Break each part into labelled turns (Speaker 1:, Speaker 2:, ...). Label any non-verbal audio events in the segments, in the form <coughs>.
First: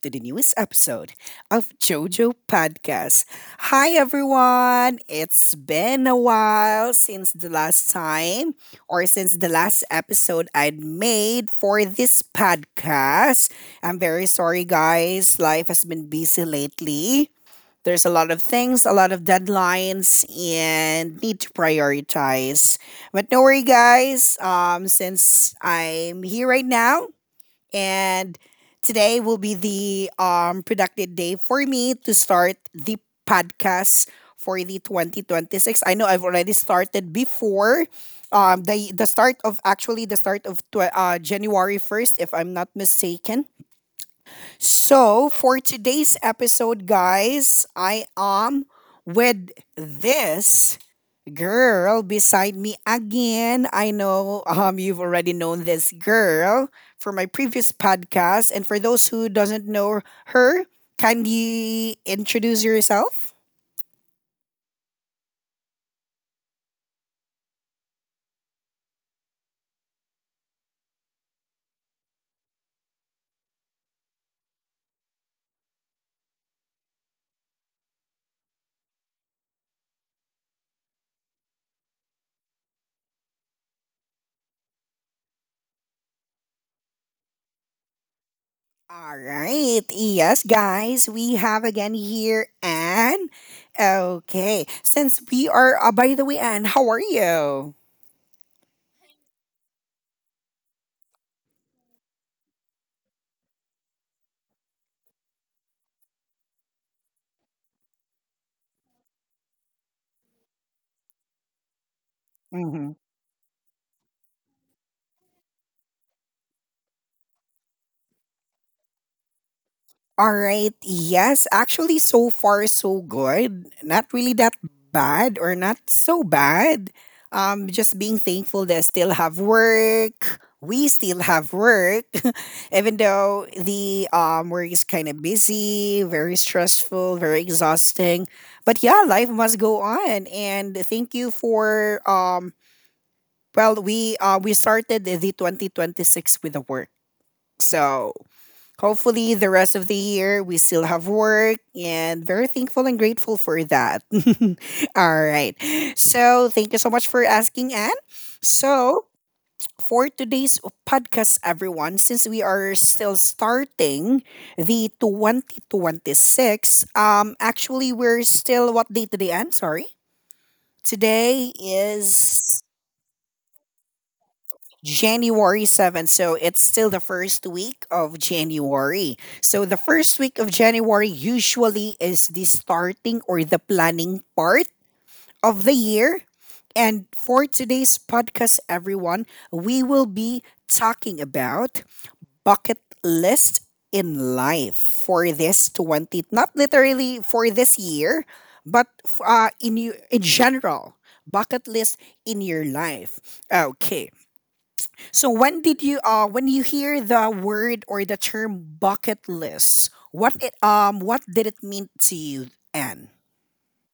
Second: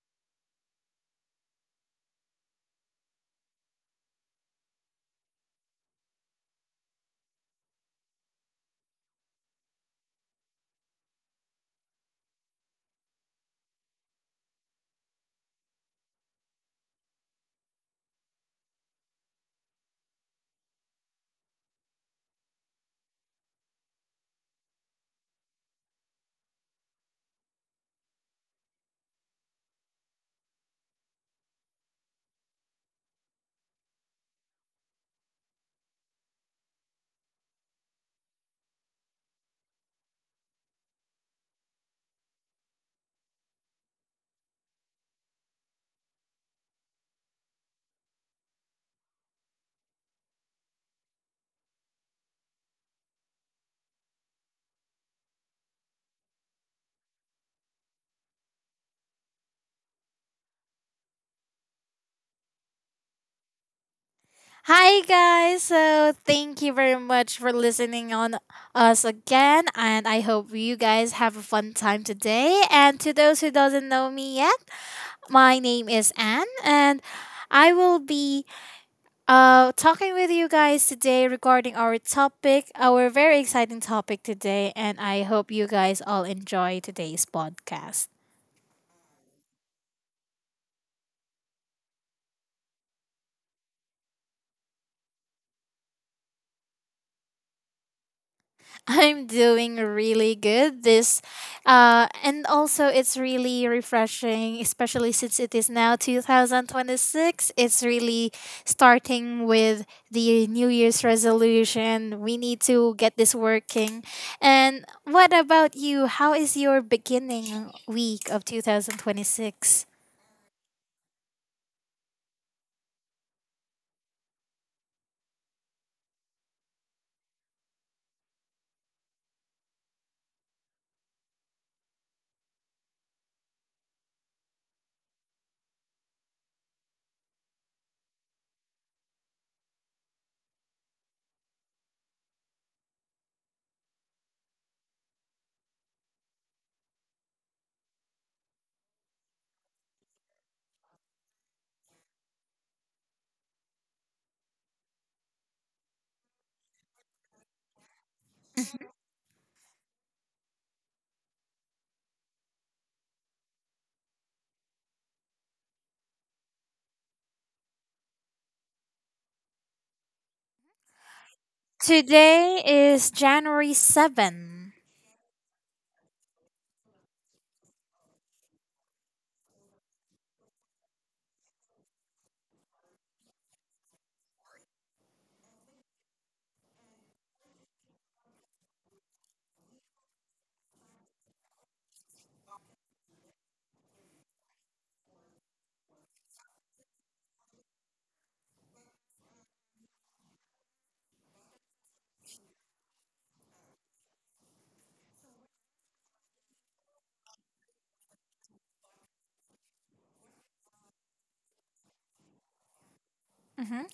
Speaker 1: to the newest episode of JoJo Podcast. Hi, everyone. It's been a while since the last time or since the last episode I'd made for this podcast. I'm very sorry, guys. Life has been busy lately. There's a lot of things, a lot of deadlines, and need to prioritize. But no worry, guys. Since I'm here right now, and today will be the productive day for me to start the podcast for the 2026. I know I've already started before the start of actually the start of tw- January 1st if I'm not mistaken. So for today's episode, guys, I am with this girl beside me again. I know you've already known this girl for my previous podcast, and for those who doesn't know her, kindly introduce yourself.
Speaker 2: Hi guys. So thank you very much for listening on us again and I hope you guys have a fun time today. And to those who doesn't know me yet, my name is Anne and I will be talking with you guys today regarding our topic, our very exciting topic today and I hope you guys all enjoy today's podcast.
Speaker 1: All right. Yes, guys, we have again here Anne. Okay. Since we are by the way, Anne, how are you?
Speaker 2: I'm doing really good. And also it's really refreshing, especially since it is now 2026. It's really starting with the New Year's resolution. We need
Speaker 1: Mm-hmm.
Speaker 2: to get this working. And what about you? How is your beginning week of 2026?
Speaker 1: All right. Yes, actually, so far so good. Not really that bad, or not so bad. Just being thankful that I still have work. We still have work, <laughs> even though the work is kind of busy, very stressful, very exhausting. But yeah, life must go on. And thank you for. Well, we started the 2026 with the work, so hopefully, the rest of the year we still have work and very thankful and grateful for that. <laughs> All right. So thank you so much for asking, Anne. So for today's podcast, everyone, since we are still starting the 2026, actually, we're still, what day today, Anne? Sorry. Today
Speaker 2: Today
Speaker 1: is
Speaker 2: is January 7.
Speaker 1: January 7th. So it's still the first week of January. So the first week of January usually is the starting or the planning part of the year. And for today's podcast, everyone, we will be talking about bucket list in life for this 20, not literally for this year, but in, you in general, bucket list in your life. Okay. So when you hear the word or the term bucket list, what did it mean to you, Anne?
Speaker 2: Mm-hmm.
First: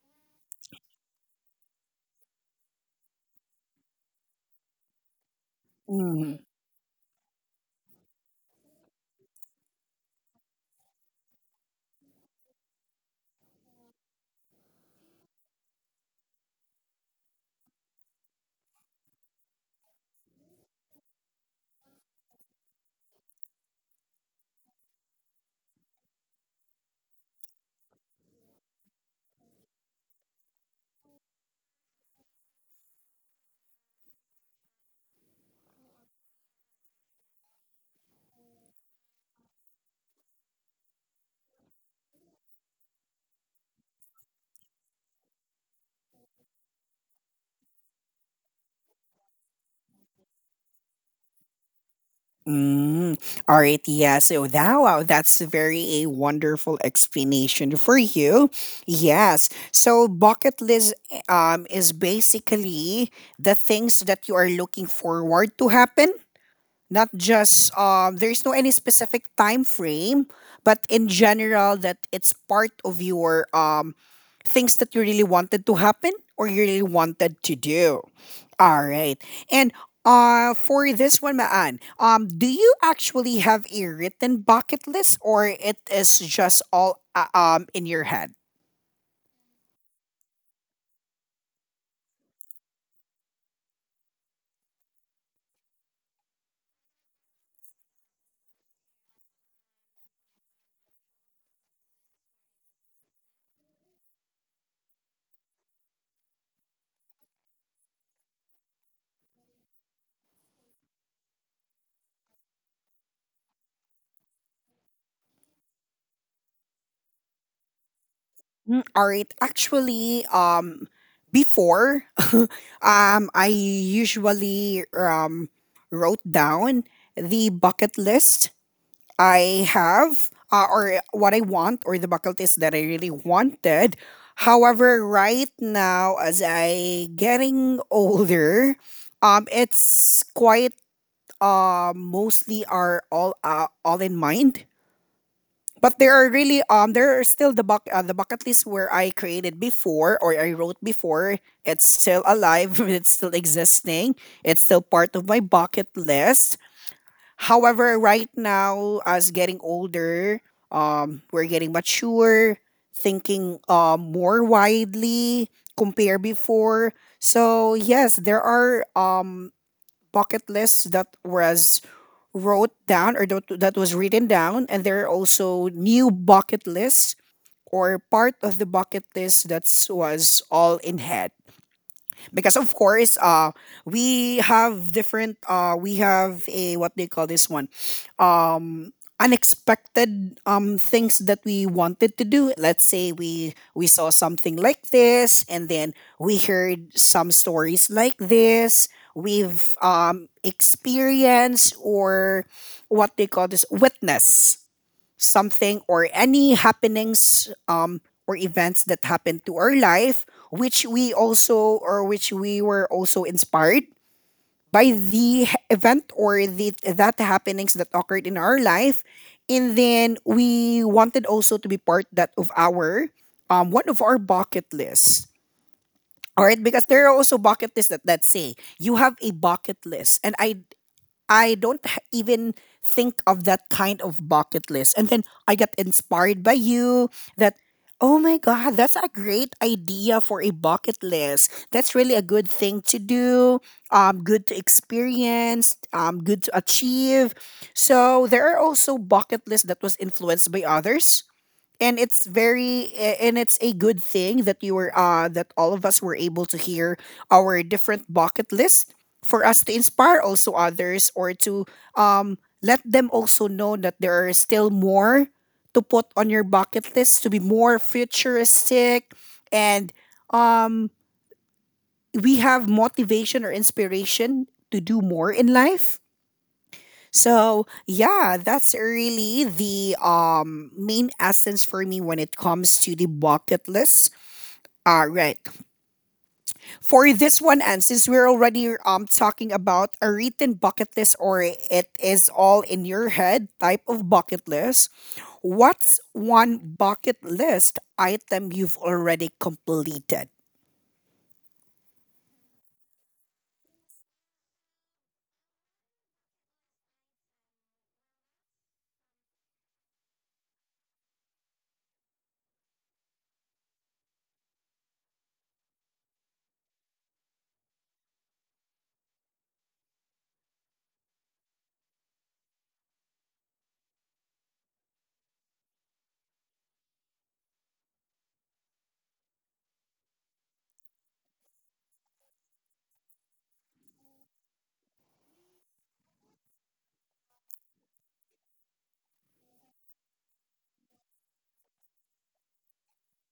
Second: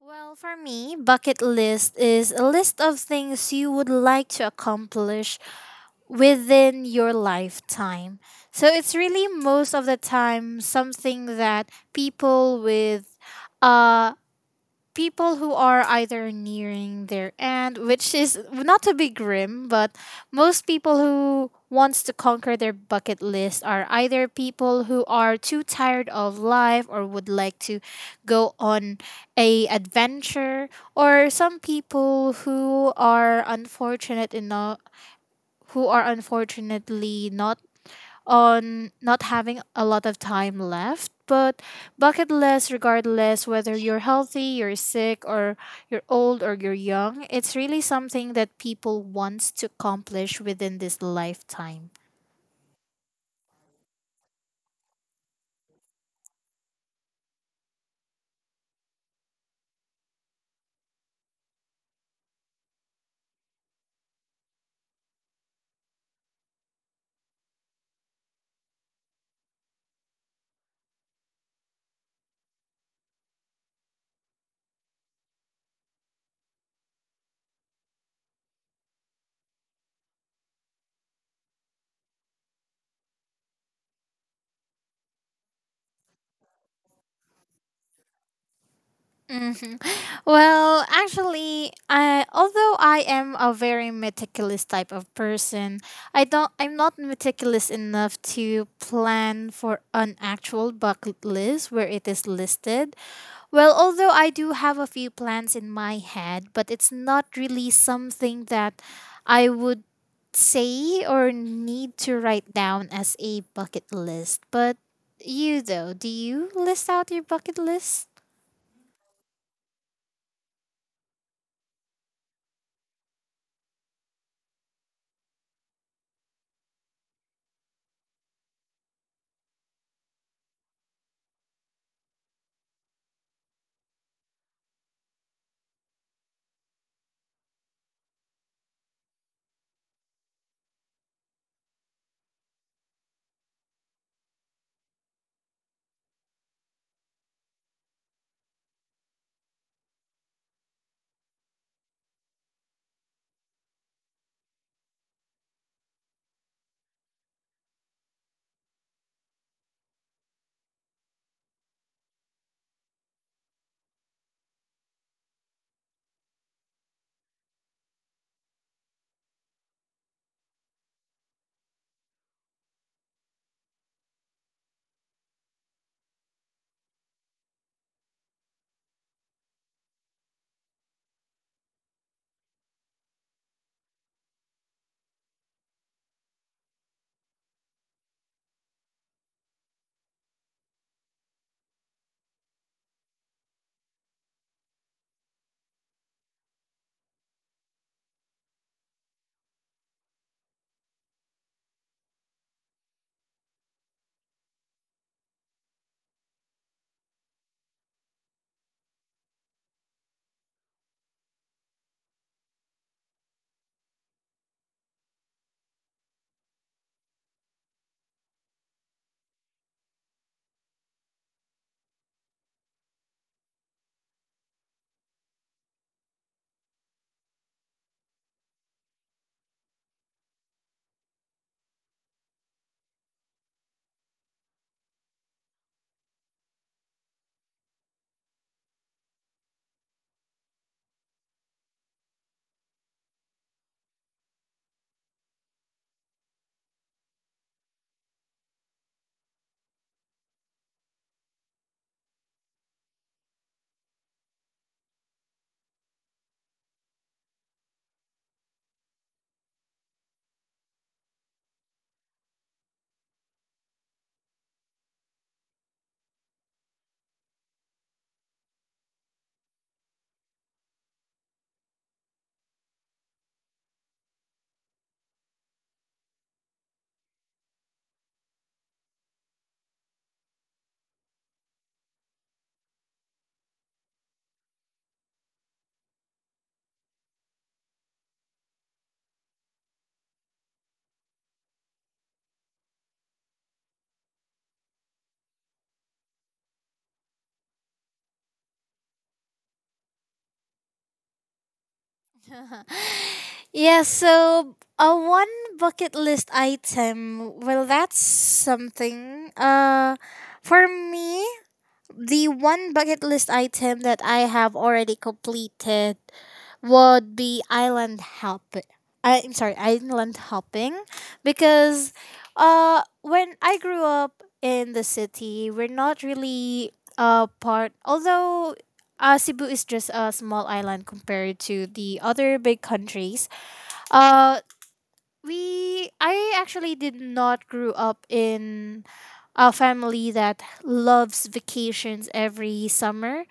Speaker 2: Well, for me, bucket list is a list of things you would like to accomplish
Speaker 1: Mm.
Speaker 2: within your lifetime. So it's really most of the time something that uh people who are either nearing their end, which is not to be grim, but most people who wants to conquer their bucket list are either people who are too tired of life or would like to go on a adventure or some people who are unfortunate enough who are unfortunately not having a lot of time left. But bucket list, regardless whether you're healthy, you're sick, or you're old or you're young, it's really something that people wants to accomplish within this lifetime.
Speaker 1: Mm. All right, yeah. So that, wow, that's a very a wonderful explanation for you. Yes. So bucket list is basically the things that you are looking forward to happen, not just, there's no any specific time frame, but in general that it's part of your things that you really wanted to happen or you really wanted to do. All right. And for this one, maan, do you actually have a written bucket list, or it is just all in your head?
Speaker 2: hmm Well, actually, I although I am a very meticulous type of person, I'm not meticulous enough to plan for an actual bucket list where it is listed. Well, although I do have a few plans in my head, but it's not really something that I would say or need to write down as a bucket list. But you though, do you list out your bucket list?
Speaker 1: All right. Actually, before, <laughs> I usually wrote down the bucket list I have, or what I want, or the bucket list that I really wanted. However, right now, as I getting older, it's quite mostly are all in mind, but there are really there are still the bucket list where I created before or I wrote before. It's still alive. <laughs> It's still existing. It's still part of my bucket list. However, right now, as getting older, we're getting mature, thinking more widely compare before. So yes, there are bucket lists that was wrote down or that was written down, and there are also new bucket lists or part of the bucket list that was all in head, because of course we have different, we have a what they call this one, um unexpected things that we wanted to do. Let's say we saw something like this, and then we heard some stories like this. We've experienced, or what they call this, witness something or any happenings, or events that happened to our life, which we also or which we were also inspired by event or the that happenings that occurred in our life, and then we wanted also to be part that of our, one of our bucket lists. All right, because there are also bucket lists that say you have a bucket list, and I don't even think of that kind of bucket list. And then I got inspired by you that, oh my God, that's a great idea for a bucket list. That's really a good thing to do, good to experience, good to achieve. So there are also bucket lists that was influenced by others, and it's very and it's a good thing that you were that all of us were able to hear our different bucket list, for us to inspire also others, or to um let them also know that there are still more to put on your bucket list, to be more futuristic, and um we have motivation or inspiration to do more in life. So yeah, that's really the main essence for me when it comes to the bucket list. All right. For this one, and since we're already talking about a written bucket list or it is all in your head type of bucket list, what's one bucket list item you've already completed?
Speaker 2: Yeah, so a one bucket list item. Well, that's something. For me, the one bucket list item that I have already completed would be island hopping. I'm sorry, island hopping because when I grew up in the city, we're not really part although Cebu is just a small island compared to the other big countries, uh, we I actually did not grew up in a family that loves vacations every summer.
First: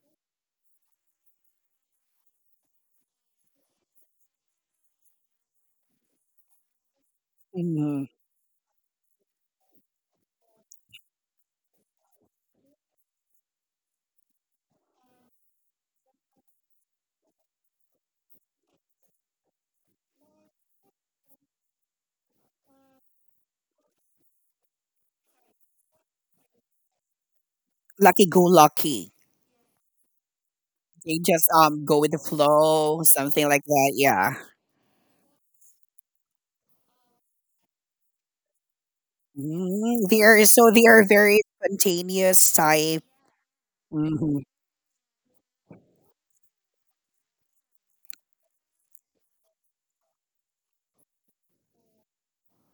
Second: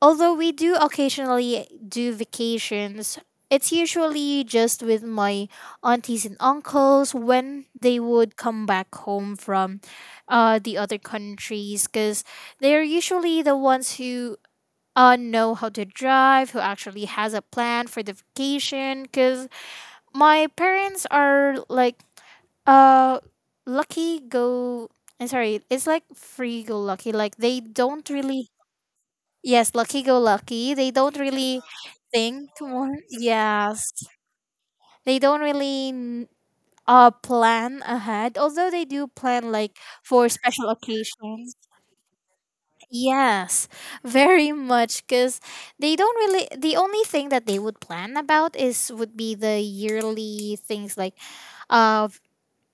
Speaker 2: Although we do occasionally do vacations, it's usually just with my aunties and uncles when they
Speaker 1: Mhm.
Speaker 2: would come back home from the other countries cuz they're usually the ones who know how to drive, who actually has a plan for the vacation cuz my parents are like uh lucky go I'm sorry, it's like free go lucky. Like they don't
Speaker 1: Lucky go
Speaker 2: really.
Speaker 1: lucky.
Speaker 2: Yes, lucky go lucky. They don't
Speaker 1: They just
Speaker 2: really
Speaker 1: go with the
Speaker 2: think more.
Speaker 1: flow, something like
Speaker 2: Yes.
Speaker 1: that. Yeah.
Speaker 2: They don't really plan ahead. Although they do plan like
Speaker 1: Mm, they
Speaker 2: for
Speaker 1: are
Speaker 2: special
Speaker 1: so they are very
Speaker 2: occasions.
Speaker 1: spontaneous type.
Speaker 2: Yes,
Speaker 1: Mhm,
Speaker 2: very much because they don't really. The only thing that they would plan about is would be the yearly things like, uh,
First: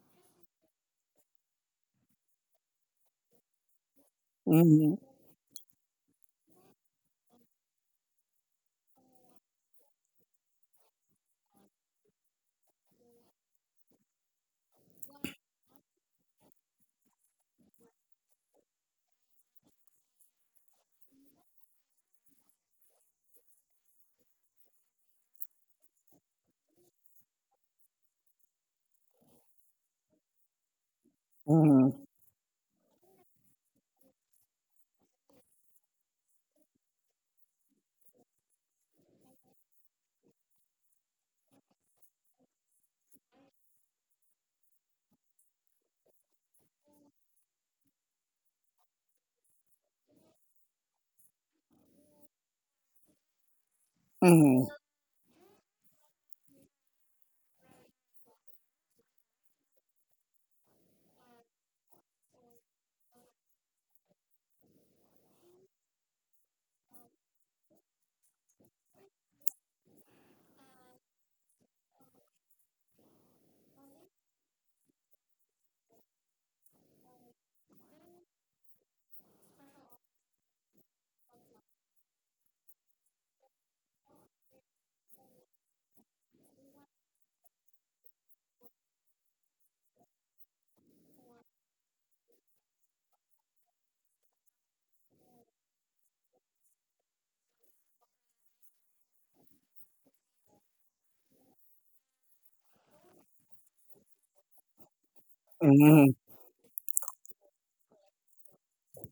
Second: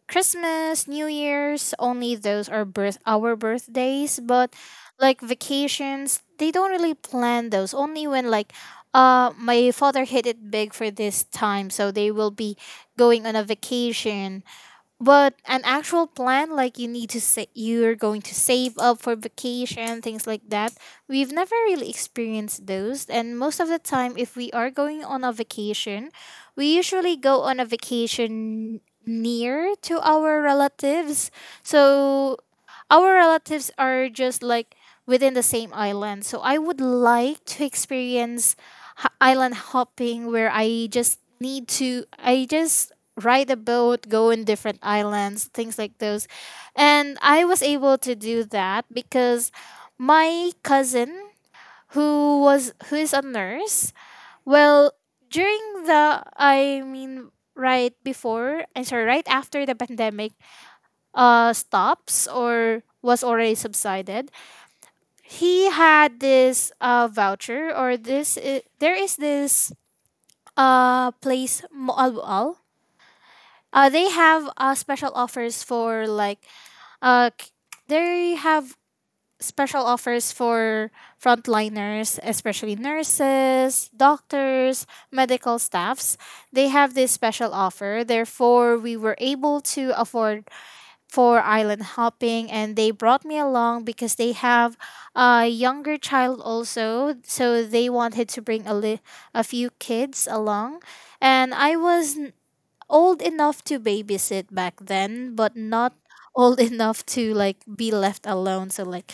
Speaker 2: Christmas, New Year's, only those are birth our birthdays, but
Speaker 1: mhm,
Speaker 2: like vacations, they don't really plan those. Only when like my father hit it big for this time, so they will be going on a vacation but an actual plan like you need to say you're going to save up for vacation things like that we've never really experienced those and most of the time if we are going on a vacation we usually go on a vacation near to our relatives
Speaker 1: mhm,
Speaker 2: so our relatives are just like within the same island so I would like to experience island hopping where I just ride a boat, go in different islands, things like those. And I was able to do that because my cousin who is a nurse,
Speaker 1: mhm,
Speaker 2: well, during the I mean right before I'm sorry, right after the pandemic stops or was already subsided, he had this voucher or this I there is this place Moalboal. They have special offers for like k- they have special offers for frontliners, especially nurses, doctors, medical staffs. They have this special offer. Therefore, we were able to afford for island hopping, and they brought me along because they have a younger child also. So they wanted to bring a few kids along, and I was old enough to babysit back then, but not
Speaker 1: mhm,
Speaker 2: old <laughs> enough to like be left alone. So like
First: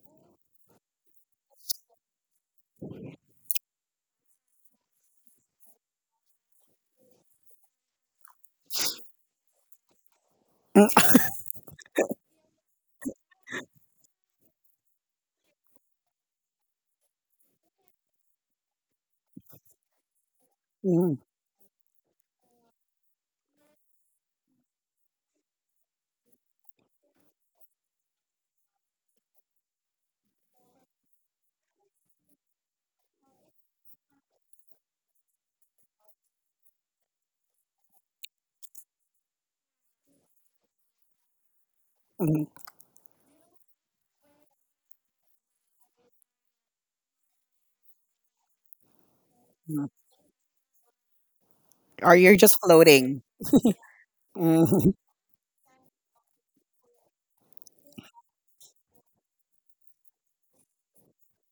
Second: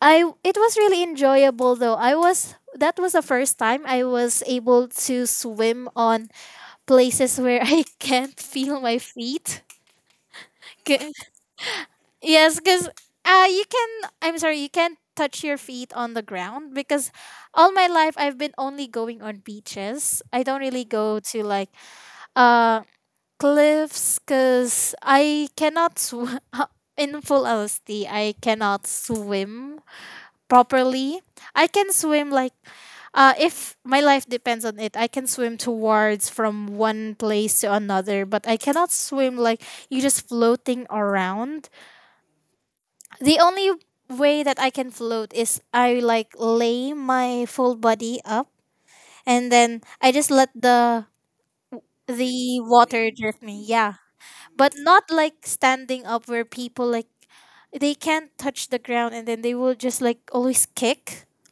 Speaker 2: I it was really enjoyable though. I was That was the first time I was able to swim on places <laughs> where I can't feel my feet.
Speaker 1: mm,
Speaker 2: 'Kay. Yes, cuz uh you can you can't touch your feet on the ground because all my life I've been only going on beaches. I don't really
Speaker 1: mhm,
Speaker 2: go to like um cliffs because I cannot swim. <laughs> In full LSD, I cannot swim properly. I can swim like if my life depends on it, I can swim towards from one place to another, but I cannot swim like you just floating around.
Speaker 1: mhm,
Speaker 2: The only way that I can float is I like lay my full body up and then
Speaker 1: mhm.
Speaker 2: I just let the
Speaker 1: Or
Speaker 2: the
Speaker 1: you're just
Speaker 2: water
Speaker 1: floating.
Speaker 2: drift me. Yeah. But
Speaker 1: Mhm,
Speaker 2: not like standing up where people like they can't touch the ground and then they will just like always kick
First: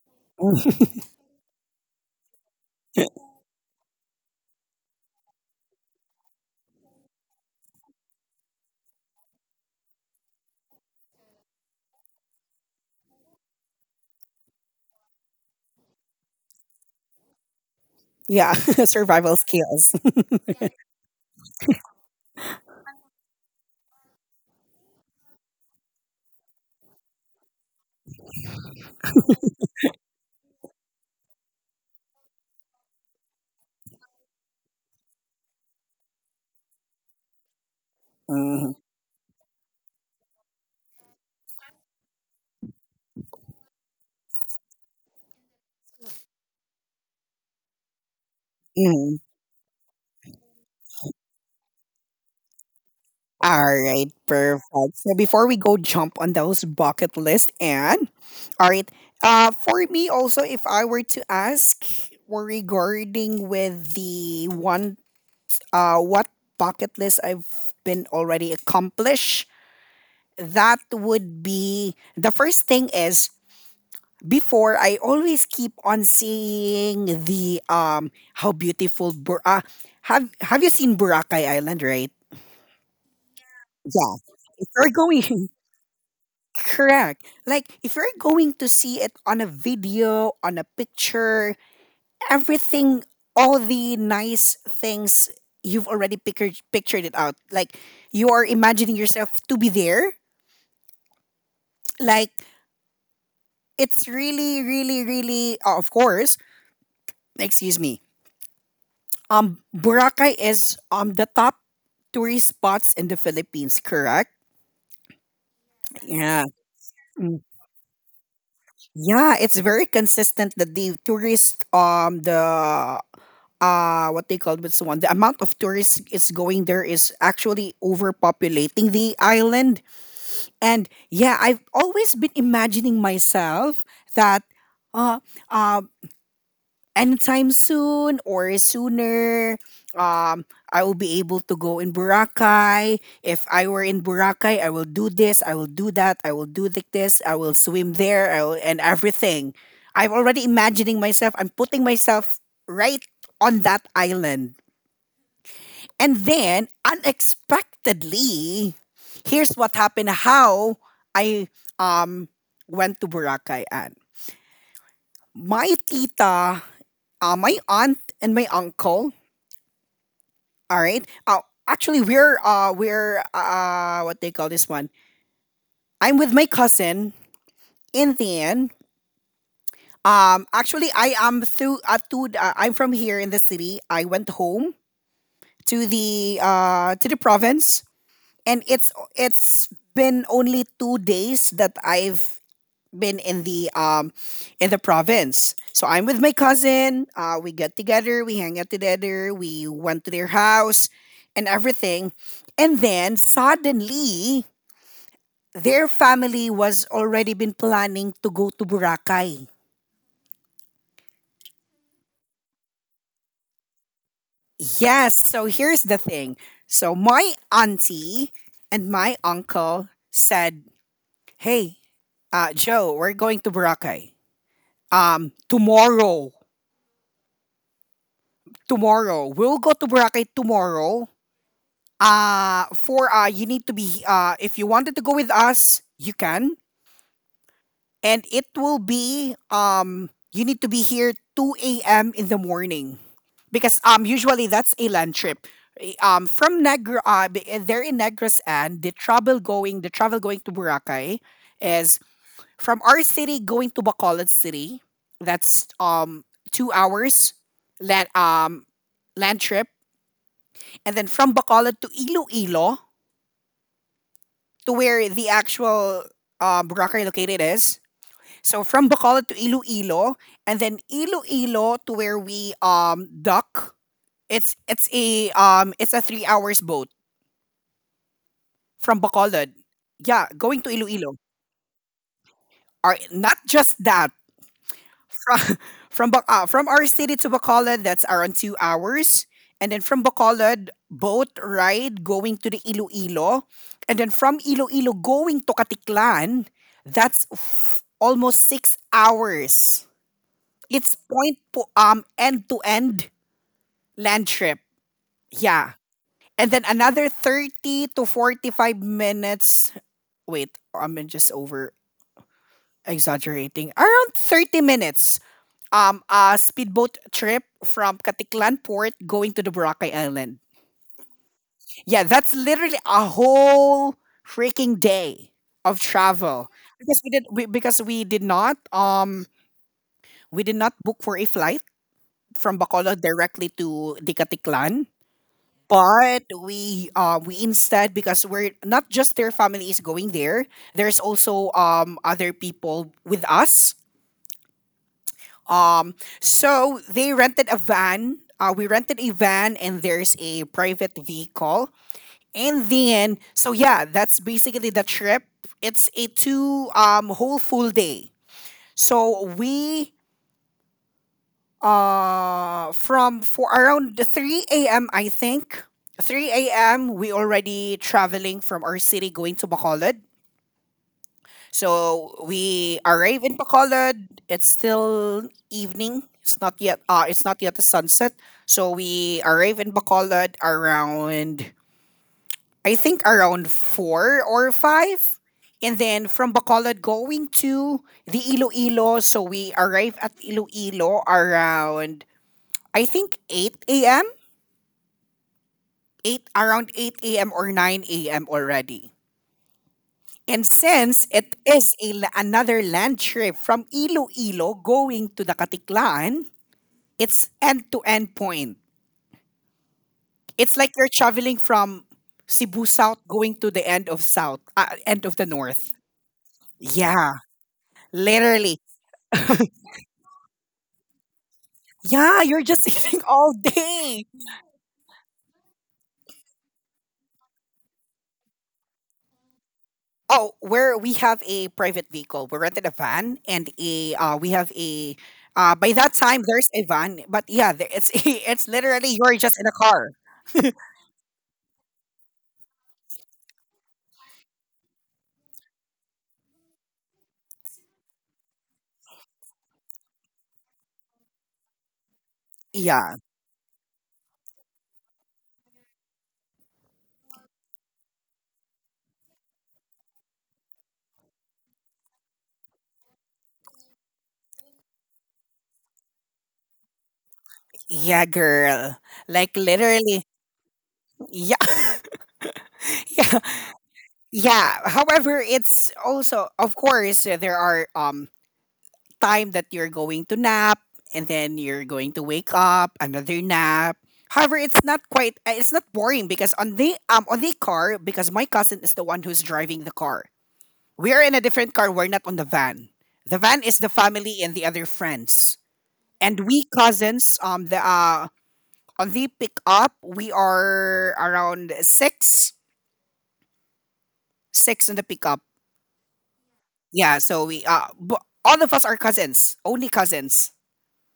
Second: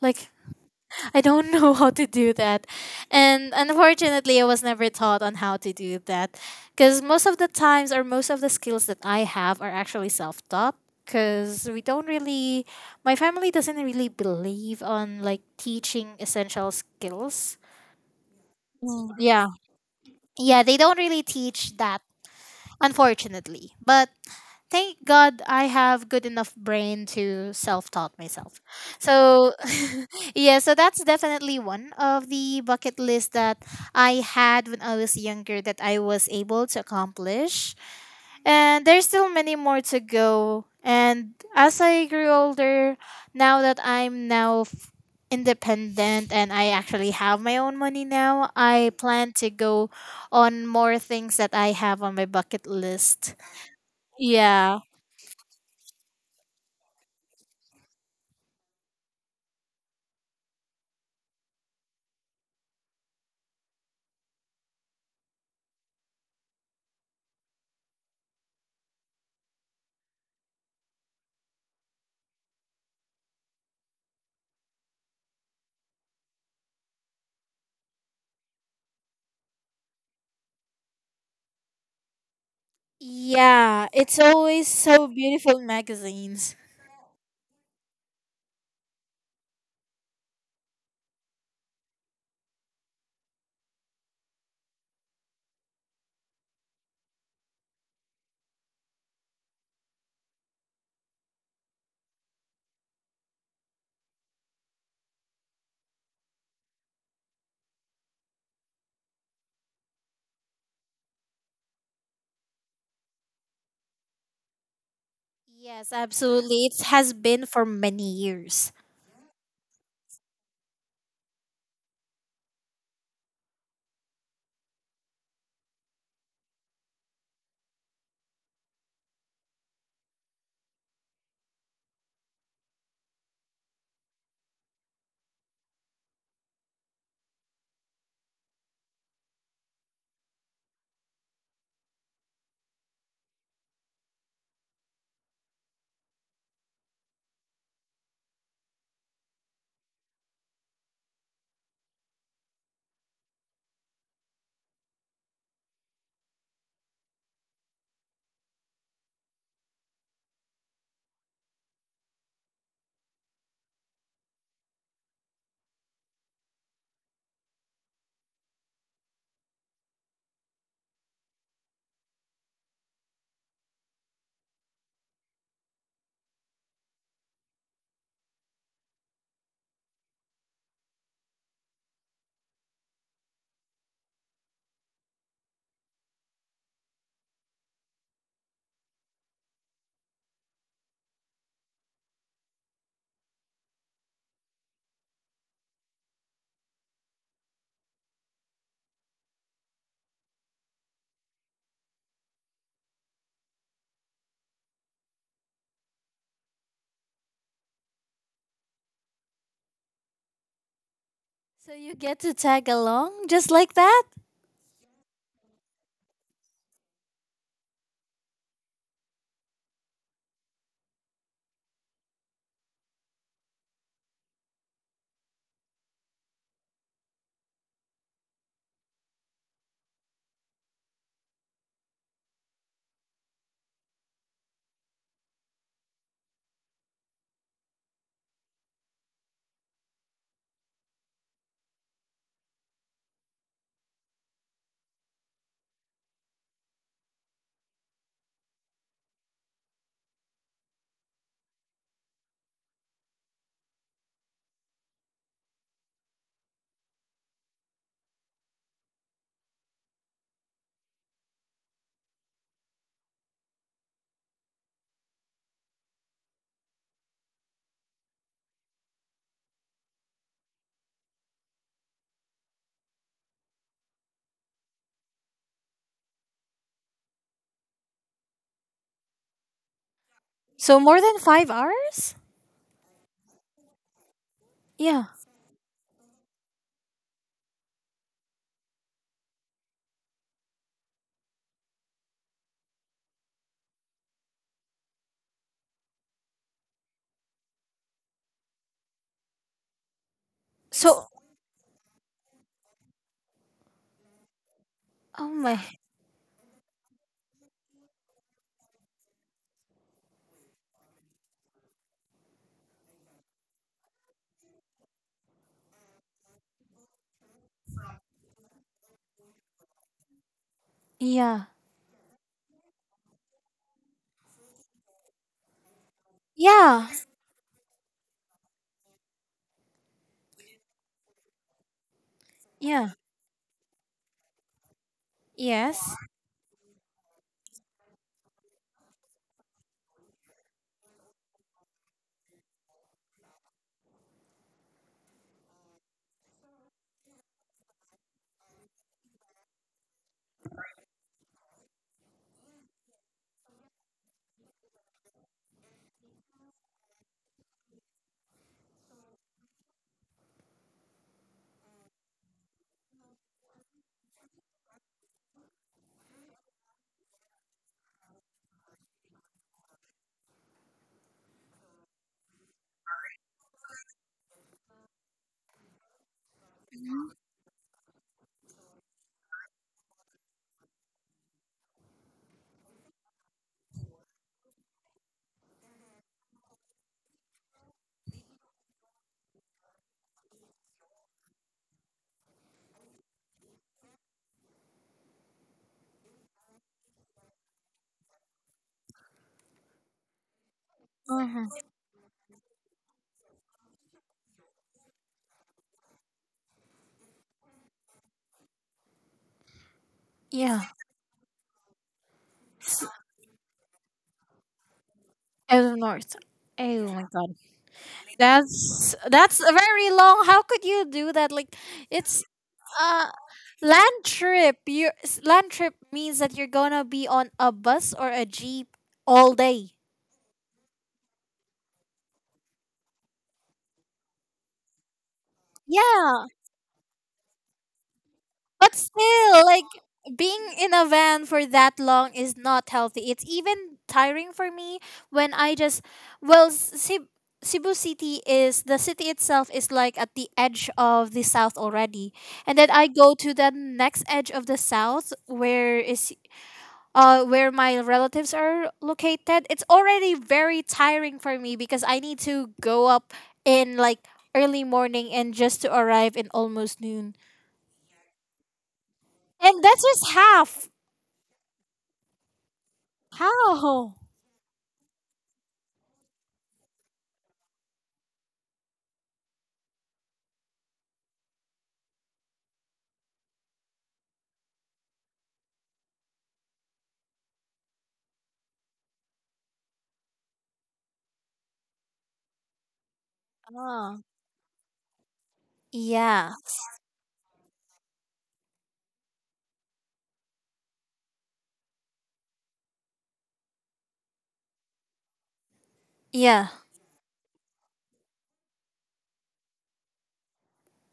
Speaker 2: like
Speaker 1: mhm.
Speaker 2: <laughs> I don't know <laughs> how to do that
Speaker 1: <laughs>
Speaker 2: and unfortunately I was never taught on how to do that because most of the times or most of the skills that I have are actually self-taught because we don't really my family doesn't really believe on like teaching essential skills.
Speaker 1: Yeah, <laughs> survival
Speaker 2: Yeah,
Speaker 1: skills.
Speaker 2: yeah, they don't really teach that unfortunately. But thank God I have good enough brain to self-taught myself. So <laughs> yeah, so that's definitely one of the bucket list that I had when I was younger that I was able to accomplish.
Speaker 1: Mhm,
Speaker 2: And there's still many more to go. And as I grew older, now that independent and I actually have my own money now, I
Speaker 1: mhm.
Speaker 2: plan to go on more things that I have on my bucket list.
Speaker 1: All right, perfect.
Speaker 2: Yeah.
Speaker 1: So before we go jump on those bucket list and all right, for me also, if I were to ask were regarding with the one, what bucket list I've been already accomplished, that would be the first thing is, before I always keep on seeing the how beautiful Bur- have you seen Boracay Island, right?
Speaker 2: Yeah,
Speaker 1: Yeah.
Speaker 2: it's
Speaker 1: If
Speaker 2: always
Speaker 1: you're
Speaker 2: so
Speaker 1: going
Speaker 2: beautiful magazines.
Speaker 1: <laughs> correct. Like if you're going to see it on a video, on a picture, everything, all the nice things you've already pictured it out. Like you are imagining yourself to be there. Like it's really, really, really. Oh, of course, excuse me. Boracay is the top tourist spots in the Philippines. Correct?
Speaker 2: Yes,
Speaker 1: Yeah.
Speaker 2: absolutely. It has
Speaker 1: Mm.
Speaker 2: been for many years.
Speaker 1: Yeah, it's very consistent that the tourist the what they call this one, the amount of tourists is going there, is actually overpopulating the island. And yeah, I've always been imagining myself that, uh, um, anytime soon or sooner, um, I will be able to go in Boracay. If I were in Boracay, I will do this, I will do that, I will do this, I will swim there, I will, and everything. I'm already imagining myself, I'm putting myself right on that island. And then unexpectedly, here's what happened, how I um went to Boracay, and my tita, my aunt and my uncle, all right? Actually, we're what they call this one. I'm with my cousin in the end. Actually, I am through to, I'm from here in the city. I went home to the province, and it's been only 2 days that I've been in the province. So I'm with my cousin. We get together, we hang out together, we went to their house, and everything. And then suddenly, their family was already been planning to go to Boracay.
Speaker 2: So you get to tag along just like that?
Speaker 1: Yes. So here's the thing. So my auntie and my uncle said, "Hey, Joe, we're going to Boracay." um tomorrow tomorrow, we'll go to Boracay tomorrow, for you need to be, if you wanted to go with us, you can, and it will be you need to be here 2 a.m. in the morning, because usually that's a land trip. They're in Negros, and the travel going to Boracay is from our city going to Bacolod City. That's 2 hours land land trip, and then from Bacolod to Iloilo, to where the actual rocker located is. So from Bacolod to Iloilo, and then Iloilo to where we dock. It's a 3 hours boat from Bacolod. Yeah, going to
Speaker 2: So more
Speaker 1: Iloilo.
Speaker 2: than 5 hours?
Speaker 1: Are not just that.
Speaker 2: Yeah.
Speaker 1: From our city to Bacolod, that's around 2 hours. And then from Bacolod, boat ride going to the Iloilo. And then from Iloilo going to Katiklan, that's almost 6 hours. It's
Speaker 2: So.
Speaker 1: point po end to end land trip.
Speaker 2: Oh my.
Speaker 1: Yeah. And then another 30 to 45 minutes. Wait, I'm just over exaggerating. Around 30 minutes, a speedboat trip from Katiklan Port going to the Boracay Island.
Speaker 2: Yeah.
Speaker 1: Yeah, that's literally a whole freaking day of travel
Speaker 2: Yeah.
Speaker 1: because because we did not book for a flight from
Speaker 2: Yeah.
Speaker 1: Bacolod directly to the Katiklan.
Speaker 2: Yes.
Speaker 1: But we instead, because we're not just their family is going there, there's also other people with us. So they rented a van. We rented a van, and there's a private vehicle. And then, so yeah, that's basically the trip. It's a two whole full day. So we from for around three a.m., I think. 3 a.m. we already traveling from our city going to Bacolod. So we arrive in Bacolod. It's still evening. It's not yet the sunset. So we arrive in Bacolod around, I think, around four or five. And then from Bacolod going to the Iloilo, so we arrive at Iloilo around, I think, eight AM. Eight around eight a.m. or nine a.m. already. And since it
Speaker 2: Hmm.
Speaker 1: is a, another land trip from Iloilo going to the Katiklaan, it's end to end point. It's
Speaker 2: Yeah.
Speaker 1: like you're traveling from Cebu South going to the end of South, end of the North.
Speaker 2: Edward Norton. Oh my
Speaker 1: Yeah,
Speaker 2: god.
Speaker 1: literally.
Speaker 2: That's a very long. How could you do that? Like
Speaker 1: Yeah,
Speaker 2: it's
Speaker 1: you're just <laughs> eating
Speaker 2: uh
Speaker 1: all
Speaker 2: land
Speaker 1: day.
Speaker 2: trip. Land trip means that you're gonna be on a bus or a jeep all day.
Speaker 1: Oh, where we have a private vehicle. We rented a van, and a we have a by that time
Speaker 2: Yeah.
Speaker 1: there's a van, but yeah, it's <laughs> it's
Speaker 2: But
Speaker 1: literally you're just in
Speaker 2: still,
Speaker 1: a
Speaker 2: like
Speaker 1: car.
Speaker 2: being in a van for that long is not healthy. It's even tiring for me. When I just well, Cebu, Cebu City is like at the edge of the south already, and then I
Speaker 1: Yeah.
Speaker 2: go to the next edge of the south where my relatives are located. It's already very tiring for me because I need to go up in like early morning and just to arrive in almost noon.
Speaker 1: Yeah, girl. Like,
Speaker 2: And that's
Speaker 1: literally.
Speaker 2: just half.
Speaker 1: Yeah, <laughs> yeah,
Speaker 2: How?
Speaker 1: yeah. However, it's also, of course, there are time that you're going to nap and then you're going to wake up another nap. However, it's not quite. It's not boring because on the car, because my cousin is the one who's driving the car. We are in a different car. We're not on the van. The van is the
Speaker 2: Ah,
Speaker 1: family and the other friends. And
Speaker 2: yeah,
Speaker 1: we cousins, the on the pickup, we are around 6 in the pickup.
Speaker 2: yeah.
Speaker 1: Yeah, so all of us are cousins, only cousins.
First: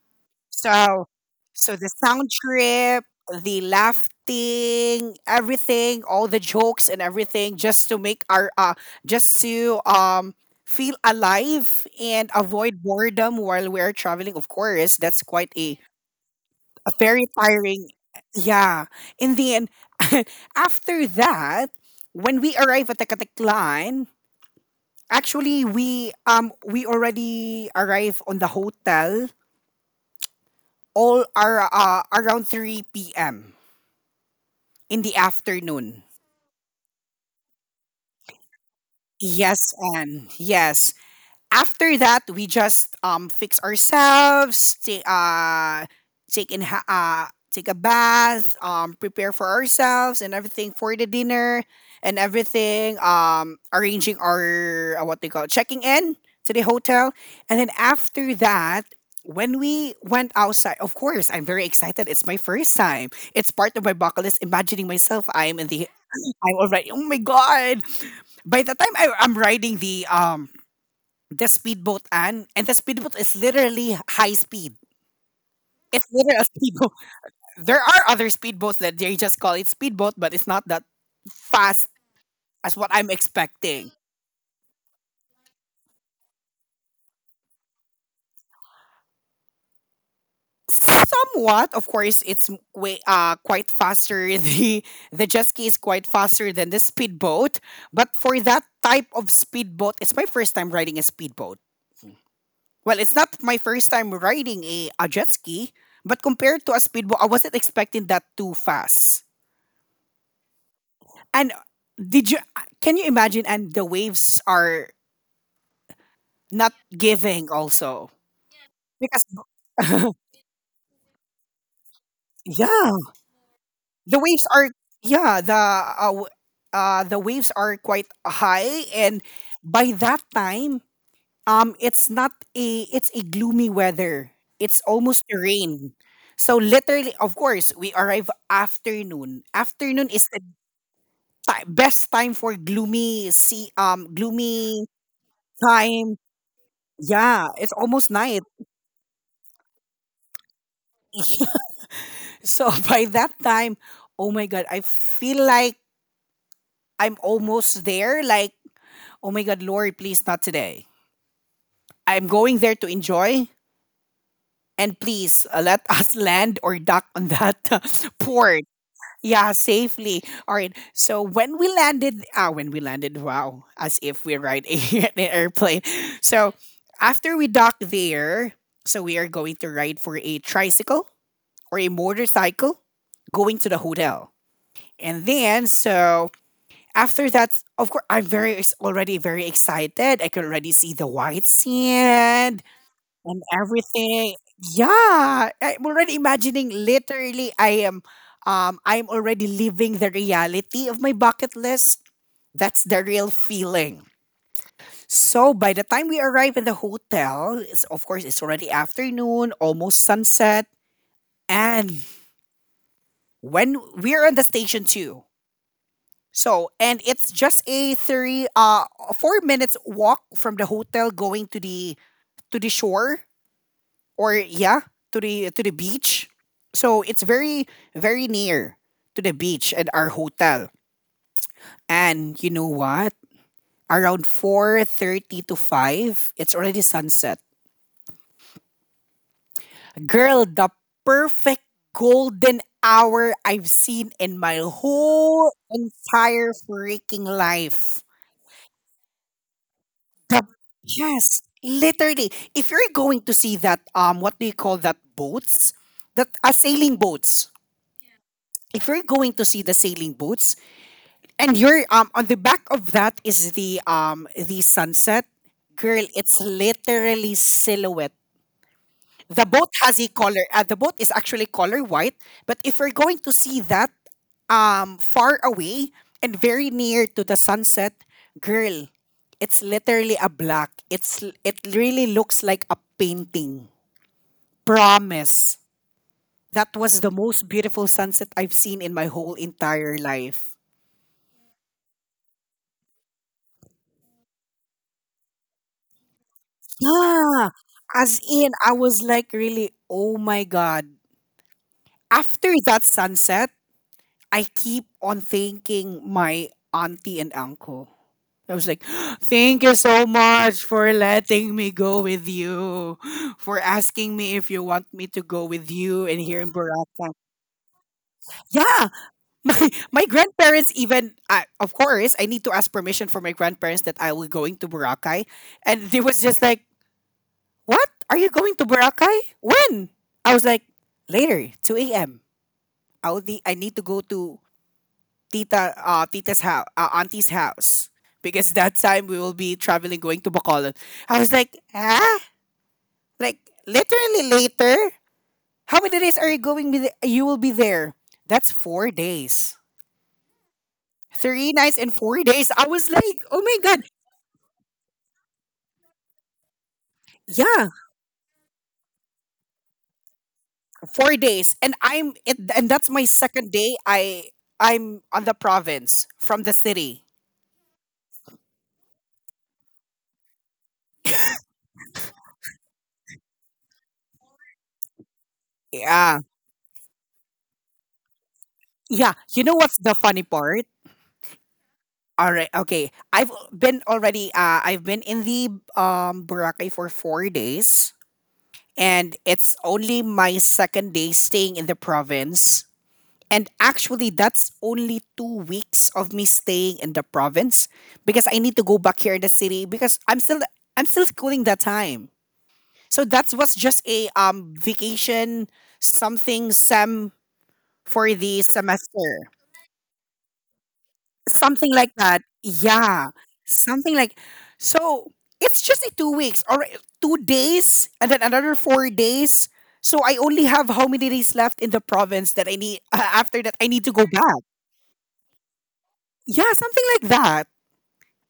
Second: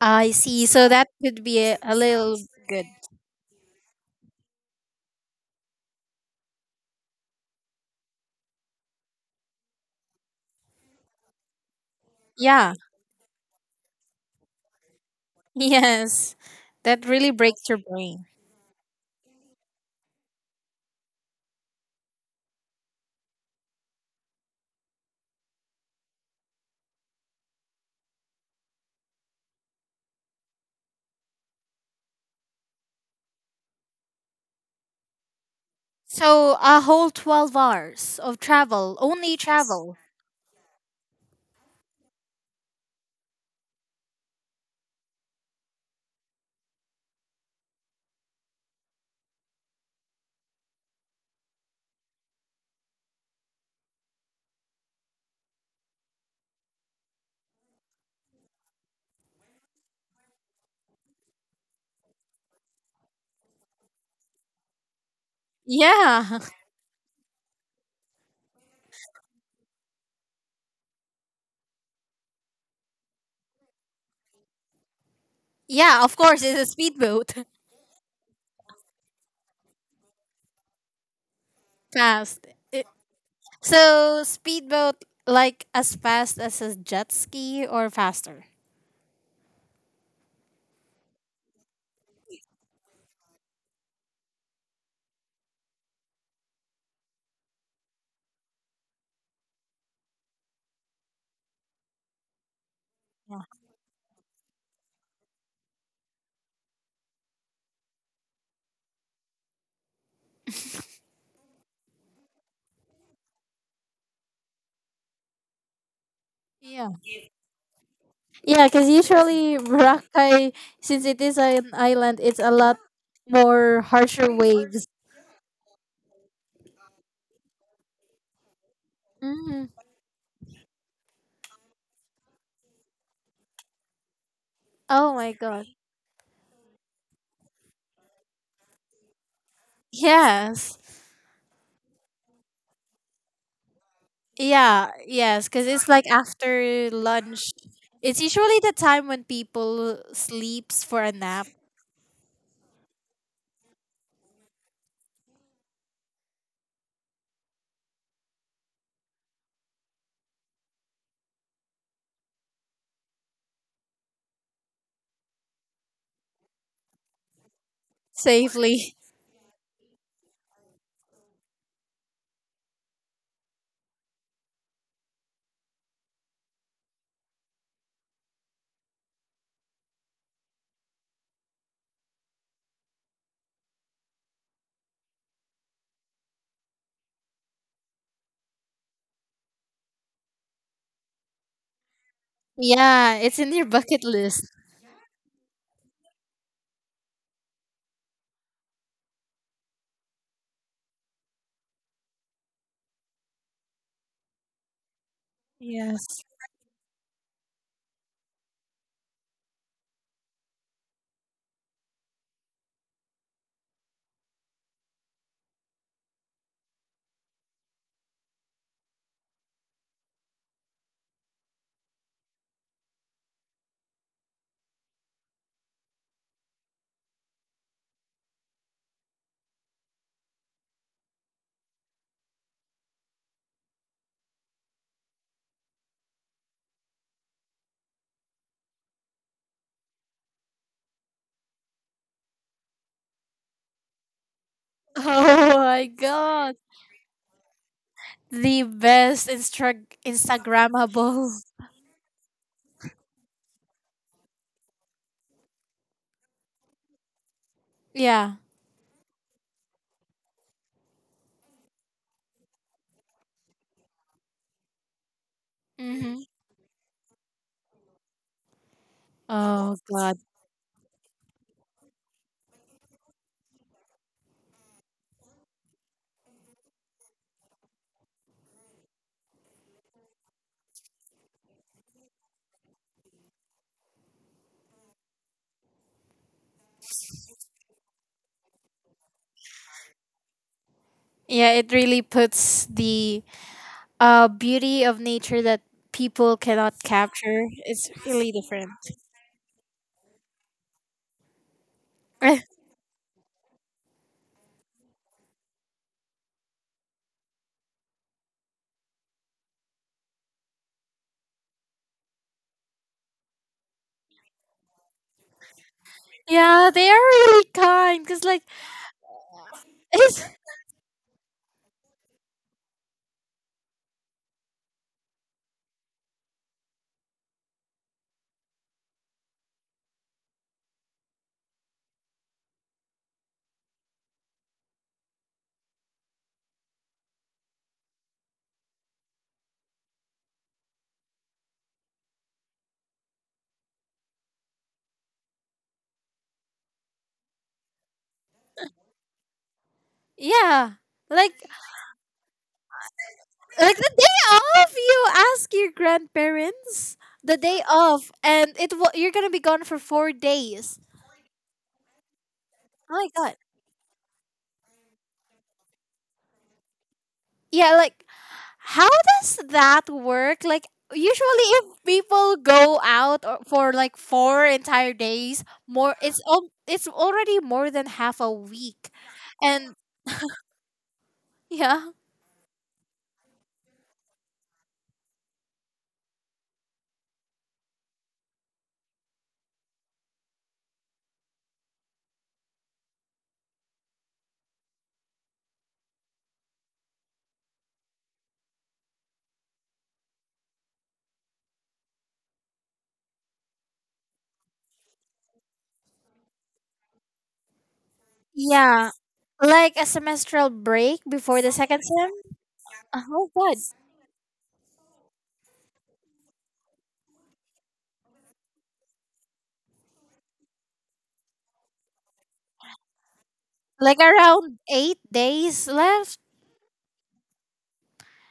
Speaker 2: I see. So that
Speaker 1: So,
Speaker 2: could be
Speaker 1: so
Speaker 2: a,
Speaker 1: the
Speaker 2: a
Speaker 1: sound
Speaker 2: little good.
Speaker 1: trip, the laughing, everything, all the jokes and everything, just to make our just to feel alive and
Speaker 2: Yeah,
Speaker 1: avoid boredom while we're traveling. Of course, that's quite
Speaker 2: <laughs>
Speaker 1: a
Speaker 2: yes.
Speaker 1: A
Speaker 2: That
Speaker 1: very
Speaker 2: really breaks your
Speaker 1: tiring.
Speaker 2: brain.
Speaker 1: Yeah. In the end, <laughs> after that, when we arrive at the Katiklan, actually we already arrive on the hotel, all are around 3 p.m. in the afternoon.
Speaker 2: So a whole 12 hours of travel, only
Speaker 1: Yes,
Speaker 2: travel.
Speaker 1: and yes, after that we just fix ourselves, take a bath, prepare for ourselves and everything for the dinner and everything, arranging our what they call checking in to the hotel. And then after that, when we went outside, of course, I'm very excited. It's my first time. It's part of my bucket list. Imagining myself, I'm in
Speaker 2: Yeah,
Speaker 1: I'm already. Oh my god! By the time I'm riding the speedboat Anne, and the speedboat is literally high speed.
Speaker 2: <laughs> yeah,
Speaker 1: It's
Speaker 2: of
Speaker 1: literally
Speaker 2: course,
Speaker 1: a
Speaker 2: it's a
Speaker 1: speedboat. <laughs>
Speaker 2: speedboat. <laughs>
Speaker 1: There are other speedboats that they just call it speedboat, but it's not that fast
Speaker 2: Fast.
Speaker 1: as
Speaker 2: It.
Speaker 1: what I'm expecting.
Speaker 2: So speedboat like as fast as a jet ski or faster?
Speaker 1: Somewhat, of course, way quite faster. <laughs> The jet ski is quite faster than the speedboat. But for that type of speedboat, it's my first time riding a speedboat. Well, it's not my first time riding a jet ski, but compared to a speedboat, I wasn't expecting that too fast. And did you can you imagine, and the waves are not
Speaker 2: Yeah.
Speaker 1: giving also
Speaker 2: Yeah, because
Speaker 1: because
Speaker 2: usually
Speaker 1: <laughs>
Speaker 2: Boracay, since it is an island, it's a lot
Speaker 1: yeah
Speaker 2: more
Speaker 1: the
Speaker 2: harsher
Speaker 1: waves are
Speaker 2: waves.
Speaker 1: yeah, the waves are quite high, and
Speaker 2: Hmm.
Speaker 1: by that time, it's not a it's a gloomy weather, it's
Speaker 2: Oh
Speaker 1: almost
Speaker 2: my
Speaker 1: a
Speaker 2: god.
Speaker 1: rain. So literally, of course, we arrive afternoon. Afternoon is the
Speaker 2: Yes.
Speaker 1: best time for gloomy sea, gloomy
Speaker 2: Yeah, yes, because it's like
Speaker 1: time.
Speaker 2: after
Speaker 1: Yeah,
Speaker 2: lunch.
Speaker 1: it's almost
Speaker 2: It's
Speaker 1: night.
Speaker 2: usually the time when people sleeps for a nap.
Speaker 1: So <laughs> by that time, oh my God, I feel like I'm almost there. Like, oh my God, Lord, please not today. I'm going there to enjoy. And please let <laughs> us land or dock on that <laughs> port.
Speaker 2: Safely. <laughs>
Speaker 1: Yeah, safely. All right. So when we landed, ah, when we landed, wow, as if we ride a, <laughs> an airplane. So after we dock there, so we are going to ride for a tricycle or a motorcycle going to the hotel. And then, so after that, of course, already very excited. I could already see the white sand
Speaker 2: Yeah, it's
Speaker 1: and
Speaker 2: in your bucket
Speaker 1: everything.
Speaker 2: list.
Speaker 1: Yeah, I'm already imagining. Literally, I am. I'm already living the reality of my bucket list. That's the real feeling. So by the
Speaker 2: Yes.
Speaker 1: time we arrive at the hotel, it's, of course, it's already afternoon, almost sunset, and when we're on the station too. So, and it's just a 4 minutes walk from the hotel going to the shore, or yeah, to the beach. So it's very near to the beach and our hotel. And you know what? Around 4:30 to five, it's already sunset. Girl, the perfect golden hour I've seen in my
Speaker 2: <laughs>
Speaker 1: whole
Speaker 2: Oh my
Speaker 1: entire
Speaker 2: god.
Speaker 1: freaking life.
Speaker 2: The best
Speaker 1: The
Speaker 2: Instagrammable.
Speaker 1: Yes, literally. If you're going to see that, what do you call that boats? That are sailing boats.
Speaker 2: Yeah.
Speaker 1: If you're going to see the sailing boats, and you're on the back of that is the sunset, girl.
Speaker 2: Mm-hmm.
Speaker 1: It's literally silhouette. The boat
Speaker 2: Oh
Speaker 1: has a
Speaker 2: god.
Speaker 1: color. The boat is actually color white. But if we're going to see that far away and very near to the sunset, girl, it's literally a black. It really looks like a painting. Promise. That was the most beautiful sunset I've seen in my whole entire life.
Speaker 2: Yeah, it really puts the beauty of nature that people cannot capture.
Speaker 1: Yeah.
Speaker 2: It's
Speaker 1: As
Speaker 2: really
Speaker 1: in,
Speaker 2: different.
Speaker 1: I was like, really, oh my God.
Speaker 2: <laughs>
Speaker 1: After that sunset, I keep on thanking my auntie and uncle. I was like, <gasps> thank you so much for letting me go with you, for asking me if you want me to go with you and here in
Speaker 2: Yeah, they are
Speaker 1: Boracay.
Speaker 2: really kind. Cause like
Speaker 1: Yeah, <laughs> my
Speaker 2: it's.
Speaker 1: grandparents even, of course, I need to ask permission for my grandparents that I will going to Boracay. And they was just like, what? Are you going to Boracay? When? I was like, later, 2 a.m. Will be, I need to go to tita's house, auntie's house, because that time we will be traveling going to Bacolod. I was like, huh? Like, literally later. How many days are you going? Be you will be there. That's 4 days,
Speaker 2: Yeah, like
Speaker 1: 3 nights and 4 days. I was like, oh my
Speaker 2: like
Speaker 1: god,
Speaker 2: the day off, you ask your grandparents the day
Speaker 1: yeah,
Speaker 2: off, and you're gonna be gone for 4 days.
Speaker 1: 4 days, and and that's
Speaker 2: Oh
Speaker 1: my
Speaker 2: my god.
Speaker 1: second day. I'm on the province from the city.
Speaker 2: Yeah, like how does that work, like usually if people go out for like four entire days more
Speaker 1: Yeah,
Speaker 2: it's already more than half a week.
Speaker 1: yeah. You know
Speaker 2: And
Speaker 1: what's the funny part?
Speaker 2: yeah,
Speaker 1: All right. Okay. I've been already. I've been in the Boracay for 4 days, and it's only my second day staying in the province. And actually, that's only 2 weeks of me staying in the province, because I need to go back here in the city because I'm still schooling that time. So that was just a vacation, something sem for the
Speaker 2: yeah,
Speaker 1: semester.
Speaker 2: like a semestral break before the
Speaker 1: Something
Speaker 2: second
Speaker 1: like
Speaker 2: sem.
Speaker 1: that. Yeah,
Speaker 2: Oh god.
Speaker 1: something like so. It's just a 2 weeks or 2 days, and then another 4 days. So I only have how many days left in the province that I need after that I need to
Speaker 2: Like
Speaker 1: go back.
Speaker 2: around 8 days left.
Speaker 1: Yeah, something like that.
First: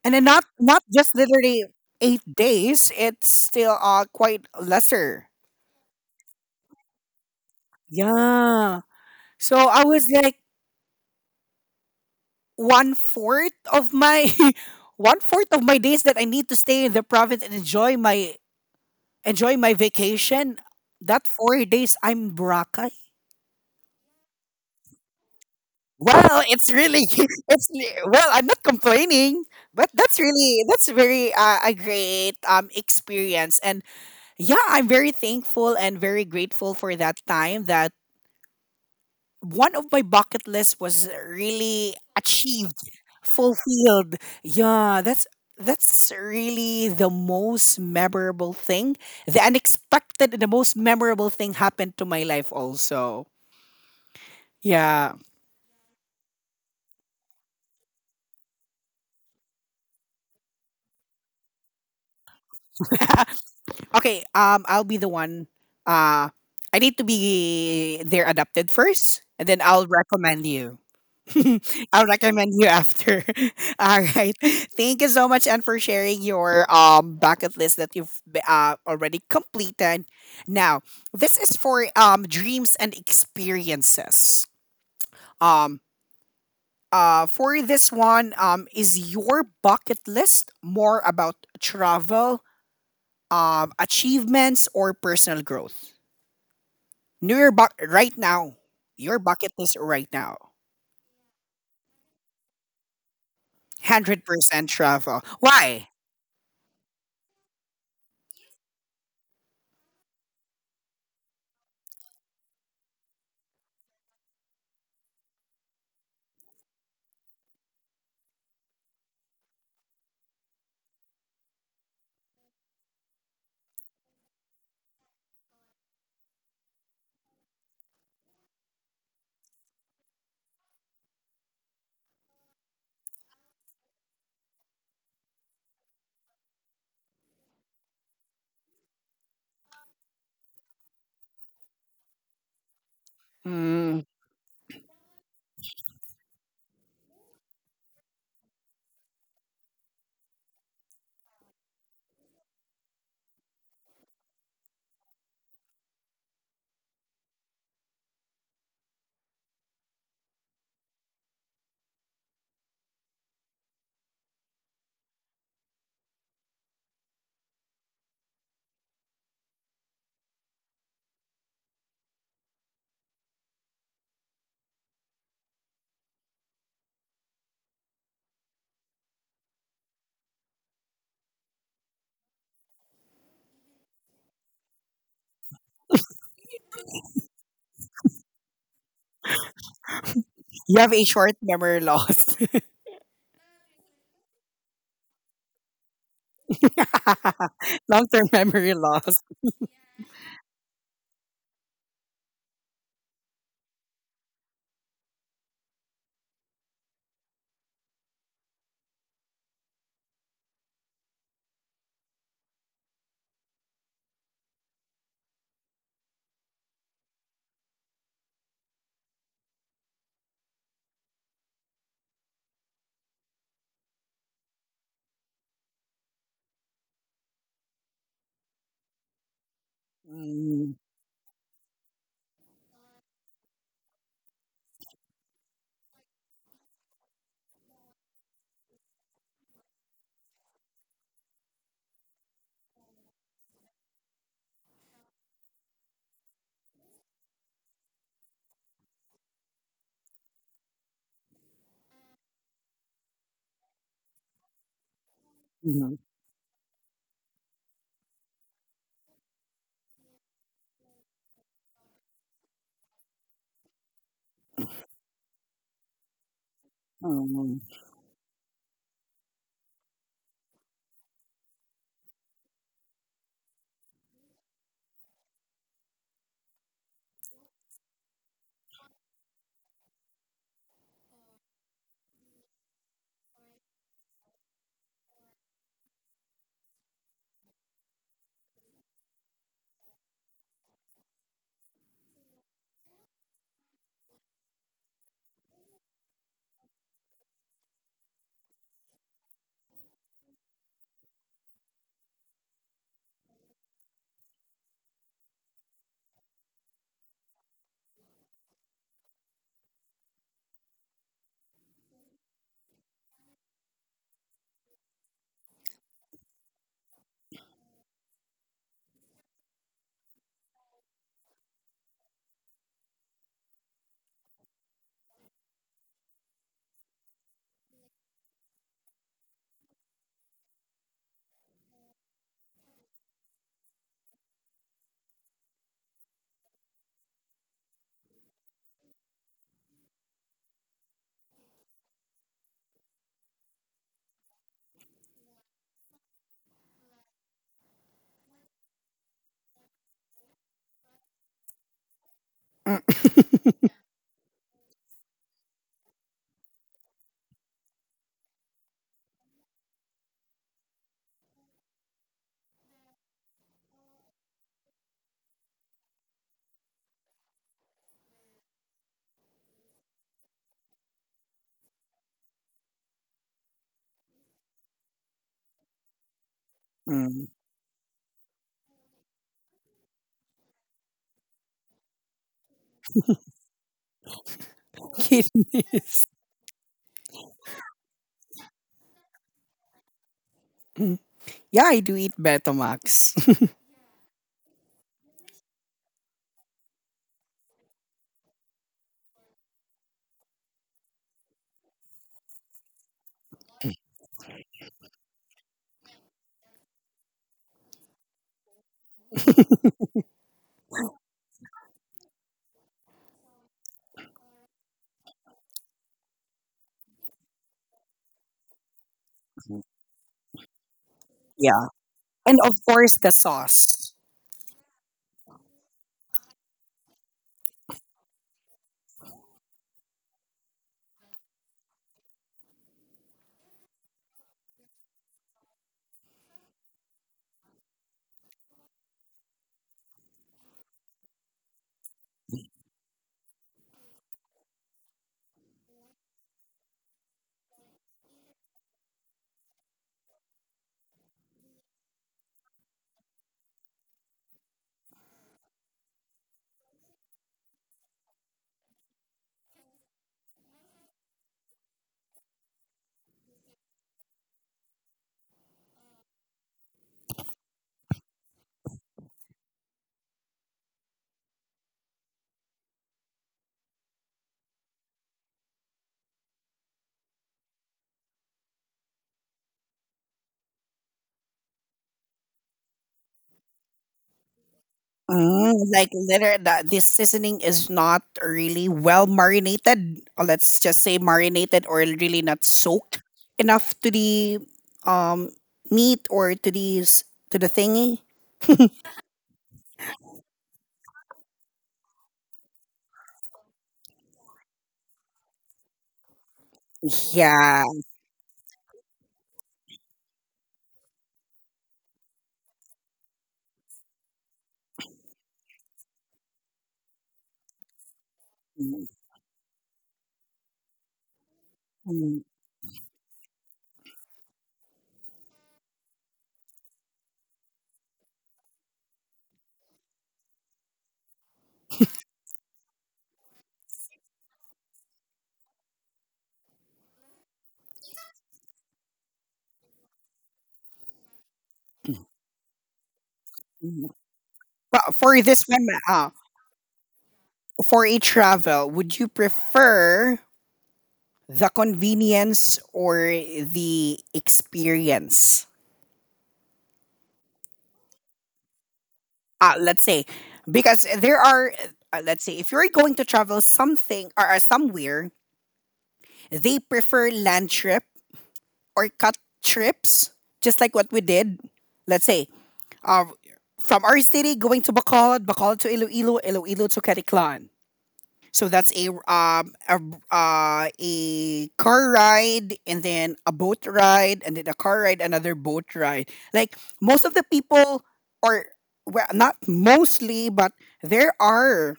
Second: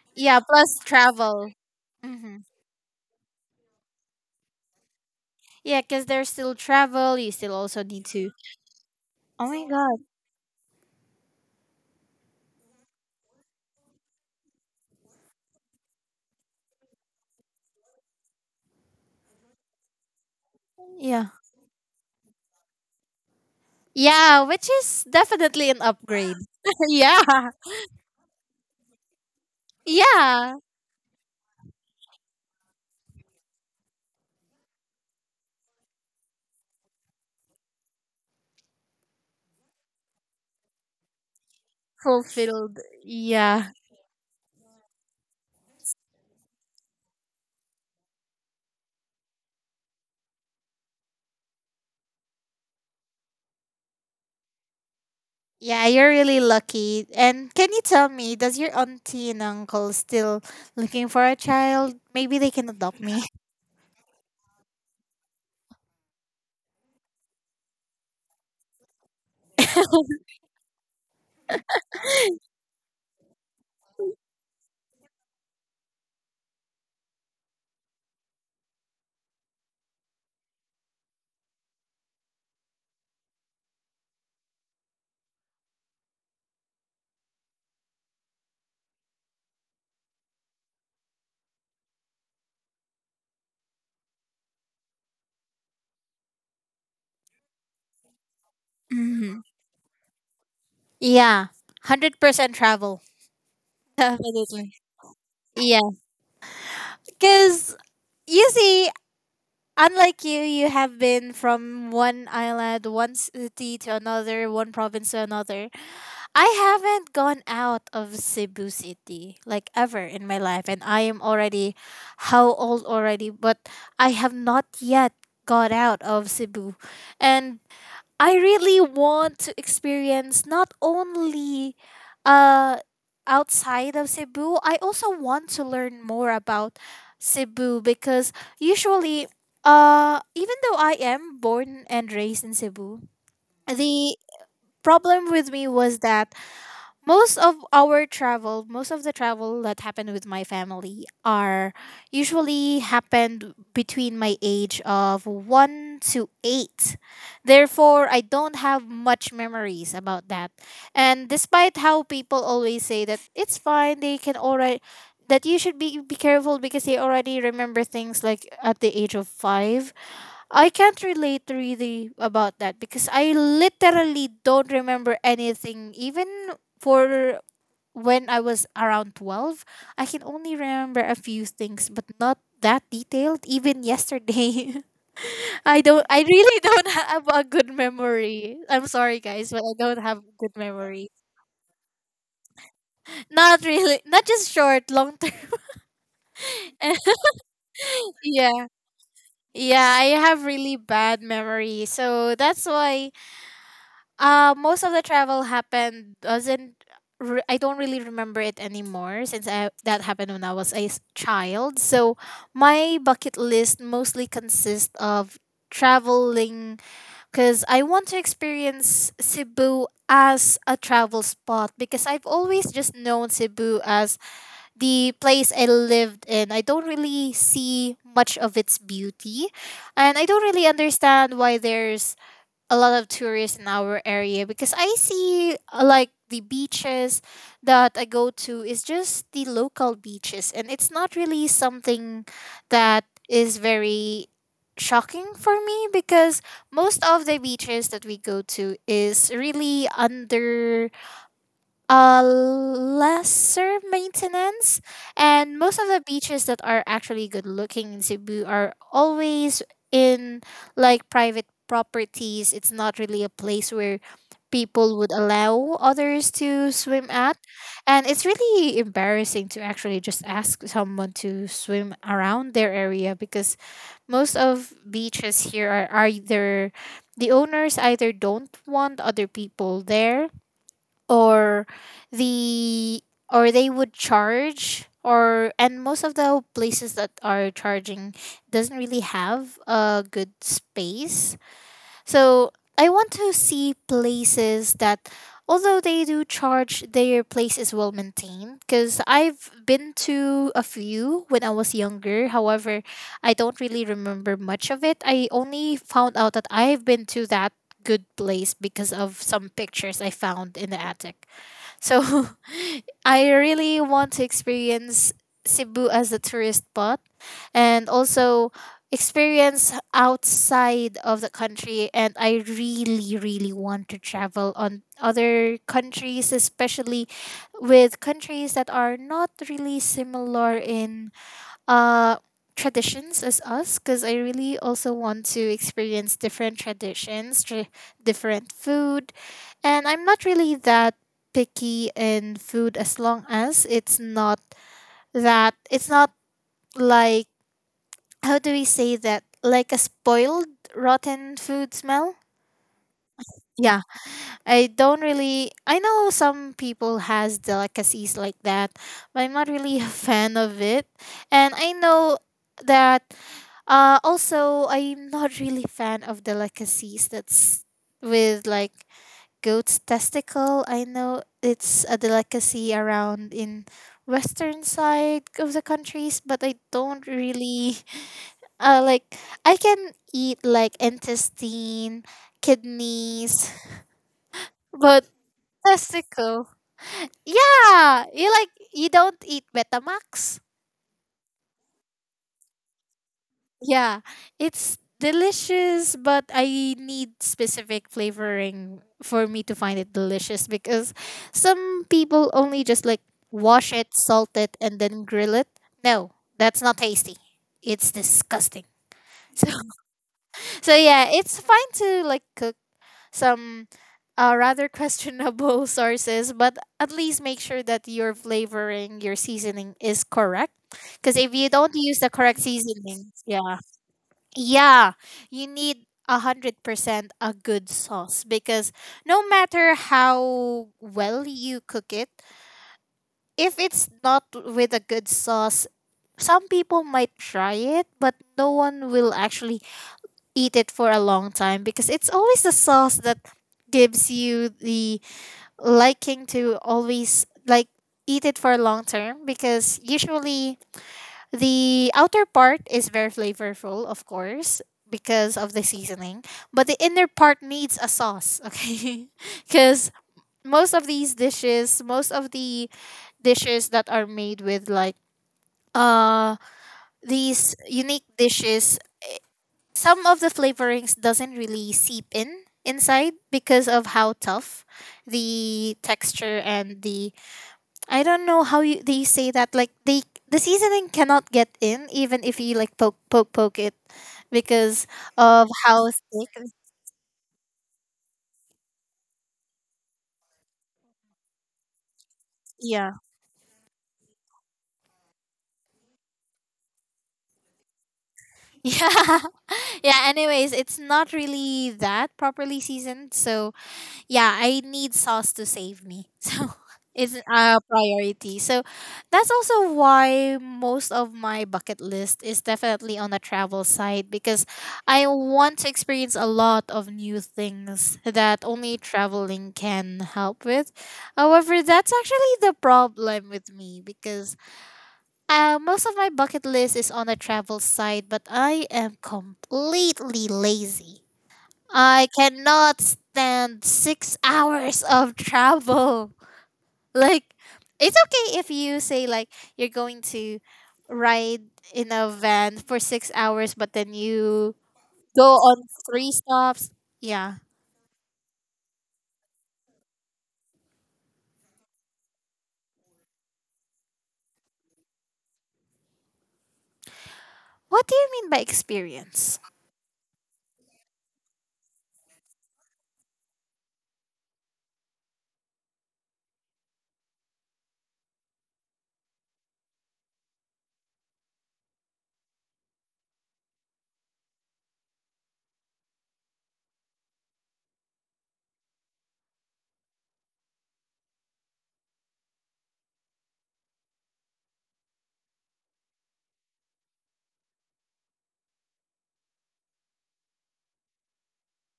Speaker 1: And then
Speaker 2: Yeah, plus
Speaker 1: not just
Speaker 2: travel.
Speaker 1: literally eight
Speaker 2: Hmm.
Speaker 1: days. It's still quite lesser.
Speaker 2: Yeah, because there's still travel, you still also need to.
Speaker 1: Yeah.
Speaker 2: Oh
Speaker 1: So
Speaker 2: my
Speaker 1: I
Speaker 2: god.
Speaker 1: was like, one fourth of my <laughs> one fourth of my days that I need to stay in the province and enjoy my vacation.
Speaker 2: Yeah.
Speaker 1: That 4 days, I'm Boracay.
Speaker 2: Yeah, which is definitely an upgrade.
Speaker 1: Well, it's
Speaker 2: <laughs>
Speaker 1: really,
Speaker 2: Yeah.
Speaker 1: <laughs> well, I'm not complaining, but
Speaker 2: Yeah.
Speaker 1: that's very a great experience, and yeah, I'm very thankful and very grateful for that time. That one of my bucket list was really achieved,
Speaker 2: Fulfilled. Yeah.
Speaker 1: fulfilled. Yeah, that's really the most memorable thing. The unexpected, and the most memorable thing happened to my life also. Yeah.
Speaker 2: Yeah, you're really lucky. And can you tell me, does your auntie and uncle still looking for a child? Maybe they can adopt me.
Speaker 1: <laughs> Okay. I'll be the one. Uh, I need to be their adopted first, and then I'll recommend you. <laughs> I'll recommend you after. <laughs> All right. Thank you so much, and for sharing your bucket list that already completed. Now, this is for dreams and experiences. Um. For this one, is your bucket list more about travel, achievements or personal growth? Right now,
Speaker 2: <laughs>
Speaker 1: your
Speaker 2: Hmm.
Speaker 1: bucket list right now.
Speaker 2: Yeah. 100% travel.
Speaker 1: 100%
Speaker 2: Definitely.
Speaker 1: travel. Why?
Speaker 2: Yeah. Because you see, unlike you, you have been from one island, one city to another, one province to another. I haven't gone out of Cebu City like ever in my life, and I am already how old already, but I have not yet got out of Cebu. And I really want to experience not only uh outside of Cebu. I also want to learn more about Cebu because usually, even though I am born and raised in Cebu,
Speaker 1: Mm,
Speaker 2: the problem with me was that most of the travel that happened with my family are usually happened between my age of 1 to 8. Therefore, I don't have much memories about that. And despite how people always say that it's fine, they can already that you should be careful because they already remember things like at the age of 5, I can't relate really about that because I literally don't remember anything. Even for when I was around 12, I can only remember a few things, but not that detailed. Even yesterday, <laughs> I really don't have a good memory. I'm sorry, guys, but I don't have good
Speaker 1: you have a
Speaker 2: memory.
Speaker 1: short memory loss,
Speaker 2: Not really, not just short, long term. <laughs>
Speaker 1: <laughs> long term
Speaker 2: Yeah.
Speaker 1: memory loss.
Speaker 2: Yeah, I have really bad memory. So that's why most of the travel happened doesn't. I don't really remember it anymore since that happened when I was a child. So my bucket list mostly consists of traveling because I want to experience Cebu as a travel spot, because I've always just known Cebu as the place I lived in. I don't really see much of its beauty, and I don't really
Speaker 1: Mm,
Speaker 2: understand why there's a lot of tourists in our area, because I see, like, the beaches that I go to is just the local beaches, and it's not really something that is very shocking for me because most of the beaches that we go to is really under lesser maintenance. And most of
Speaker 1: mm,
Speaker 2: the beaches that are actually good looking in Cebu are always in, like, private properties. It's not really a place where people would allow others to swim at.
Speaker 1: mm,
Speaker 2: And it's really embarrassing to actually just ask someone to swim around their area, because most of beaches here are either the owners either don't want other people there, or the or they would charge, or and most of the places that are charging doesn't really have a good space. So I want to see places that, although they do charge, their place is well maintained, because I've been to a few when I was younger. However, I don't really remember much of it. I only found out that I've been to that good place because of some pictures I found in the attic. So <laughs> I really want to experience Cebu as a tourist spot, and also experience outside of the country, and I really really want to travel on other countries, especially with countries that are not really similar in uh traditions as us, because I really also want to experience different traditions, different food, and I'm not really that picky in food as long as it's not, that it's not, like, how do we say that, like a spoiled rotten food smell.
Speaker 1: mm,
Speaker 2: Yeah, I don't really I know some people has delicacies like that, but I'm not really <laughs> a fan of it. And I know that, also I'm not really fan of delicacies that's with, like, goat's testicle. I know it's a delicacy around in western side of the countries, but I don't
Speaker 1: mm.
Speaker 2: really <laughs> like, I can eat like intestine, kidneys, but
Speaker 1: Kidding.
Speaker 2: testicle. Yeah, you like you don't eat Betamax.
Speaker 1: <laughs> Yeah, I do eat Betamax.
Speaker 2: Yeah, it's delicious, but I need specific flavoring for me to find it delicious, because some people only just like wash it, salt it, and then grill it. No, that's not tasty. It's disgusting. <laughs> So, yeah, it's fine to like cook some rather questionable <laughs> sources, but at least make sure that your flavoring, your
Speaker 1: <laughs>
Speaker 2: seasoning is correct. Because if you
Speaker 1: Yeah,
Speaker 2: don't use the
Speaker 1: and
Speaker 2: correct
Speaker 1: of course the
Speaker 2: seasoning, yeah,
Speaker 1: sauce.
Speaker 2: yeah, you need 100% a good sauce, because no matter how well you cook it, if it's not with a good sauce, some people might try it, but no one will actually eat it for a long time, because it's always the sauce that gives you the liking to always like eat it for long term, because usually the outer part is very flavorful, of course, because of the seasoning, but the inner part needs a sauce, okay? <laughs> Because most of the dishes that are made with, like, uh these unique dishes, some of the flavorings doesn't really seep in inside because of how tough the texture and the, I don't know how you they say that, like, the seasoning cannot get in even if you like poke poke poke it, because of
Speaker 1: Mm,
Speaker 2: how
Speaker 1: like
Speaker 2: thick.
Speaker 1: literally, that this seasoning is not really well marinated. Or Let's just say marinated or really not
Speaker 2: Yeah.
Speaker 1: soaked enough to the um meat or to these to the thingy.
Speaker 2: <laughs> Yeah, yeah, anyways, it's not really that properly seasoned. So yeah, I need sauce to save me. <laughs> So it's a
Speaker 1: Yeah.
Speaker 2: priority. So that's also why most of my bucket list is definitely on the travel side, because I want to experience a lot of new things that only
Speaker 1: Mm,
Speaker 2: traveling can help with. However, that's
Speaker 1: mm,
Speaker 2: actually the problem with me, because most of my bucket list is on the travel side, but I am completely lazy. I cannot stand 6 hours of travel. <laughs> Like, it's okay if you say, like, you're going to ride in a van for 6 hours, but
Speaker 1: mm.
Speaker 2: then you
Speaker 1: But for
Speaker 2: go
Speaker 1: this
Speaker 2: on
Speaker 1: one,
Speaker 2: three stops. Yeah.
Speaker 1: for a travel, would you prefer the convenience or the experience?
Speaker 2: What do you mean by experience?
Speaker 1: Let's say because there are let's say if you're going to travel something or somewhere they prefer land trip or cut trips just like what we did, let's say, uh, from our city going to Bacolod, Bacolod to Iloilo, Iloilo to Caticlan. So that's a car ride and then a boat ride and then a car ride, another boat ride. Like most of the people are, well, not mostly, but there are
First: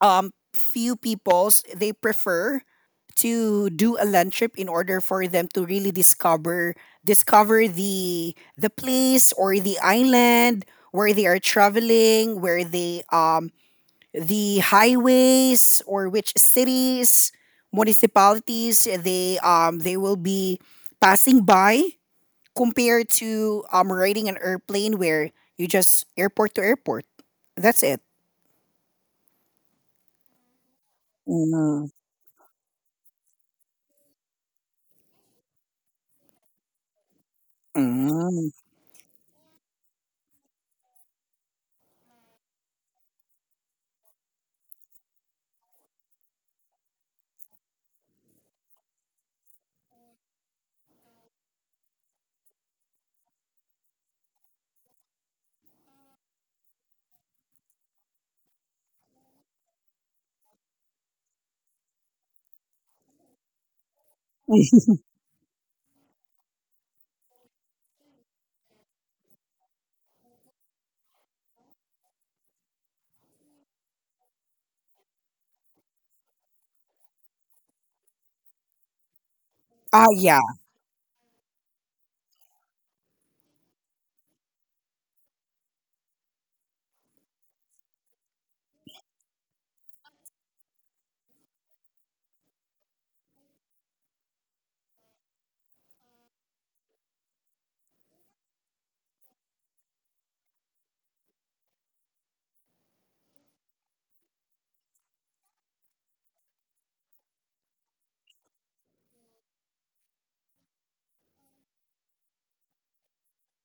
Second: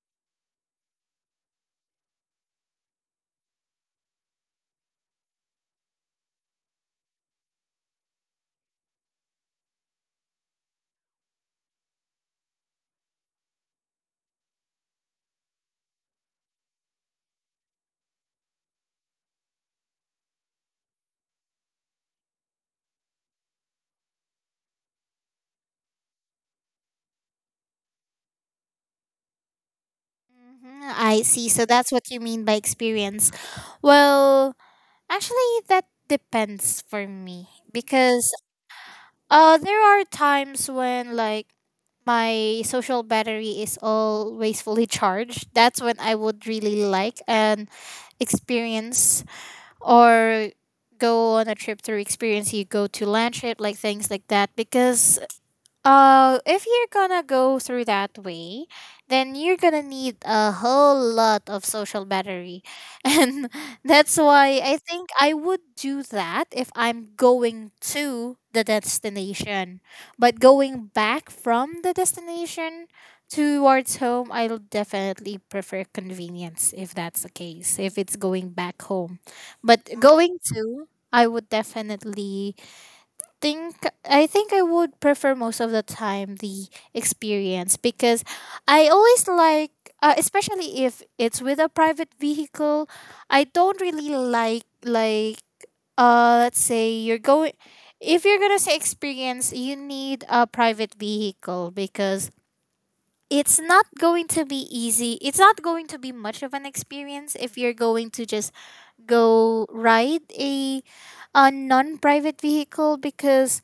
Speaker 1: few peoples they prefer to do a land trip in order for them to really discover the place or the island where they are traveling, where they the highways or which cities, municipalities they will be passing by compared to riding an airplane where you just airport to airport. That's it.
Speaker 2: Mhm, I see. So
Speaker 1: Mm,
Speaker 2: that's what you mean by experience. Well, actually, that depends for me because
Speaker 1: mm.
Speaker 2: there are times when, like, my social battery is always fully <laughs> charged, that's when I would really like an experience, or go on a trip through experience, you go to land trip, like things like that, because if you're gonna go through that way, then you're gonna need a whole lot of social battery. <laughs> And that's why I
Speaker 1: <laughs>
Speaker 2: think I would do that if I'm going to the destination. But going back from the destination towards home, I'll definitely prefer convenience, if that's the case, if it's going back home. But
Speaker 1: Ah,
Speaker 2: going
Speaker 1: yeah.
Speaker 2: to, I would definitely think think I would prefer most of the time the experience, because I always like, especially if it's with a private vehicle, I don't really like, let's say you're going, if you're going to say experience, you need a private vehicle, because it's not going to be easy. It's not going to be much of an experience if you're going to just go ride a non-private vehicle, because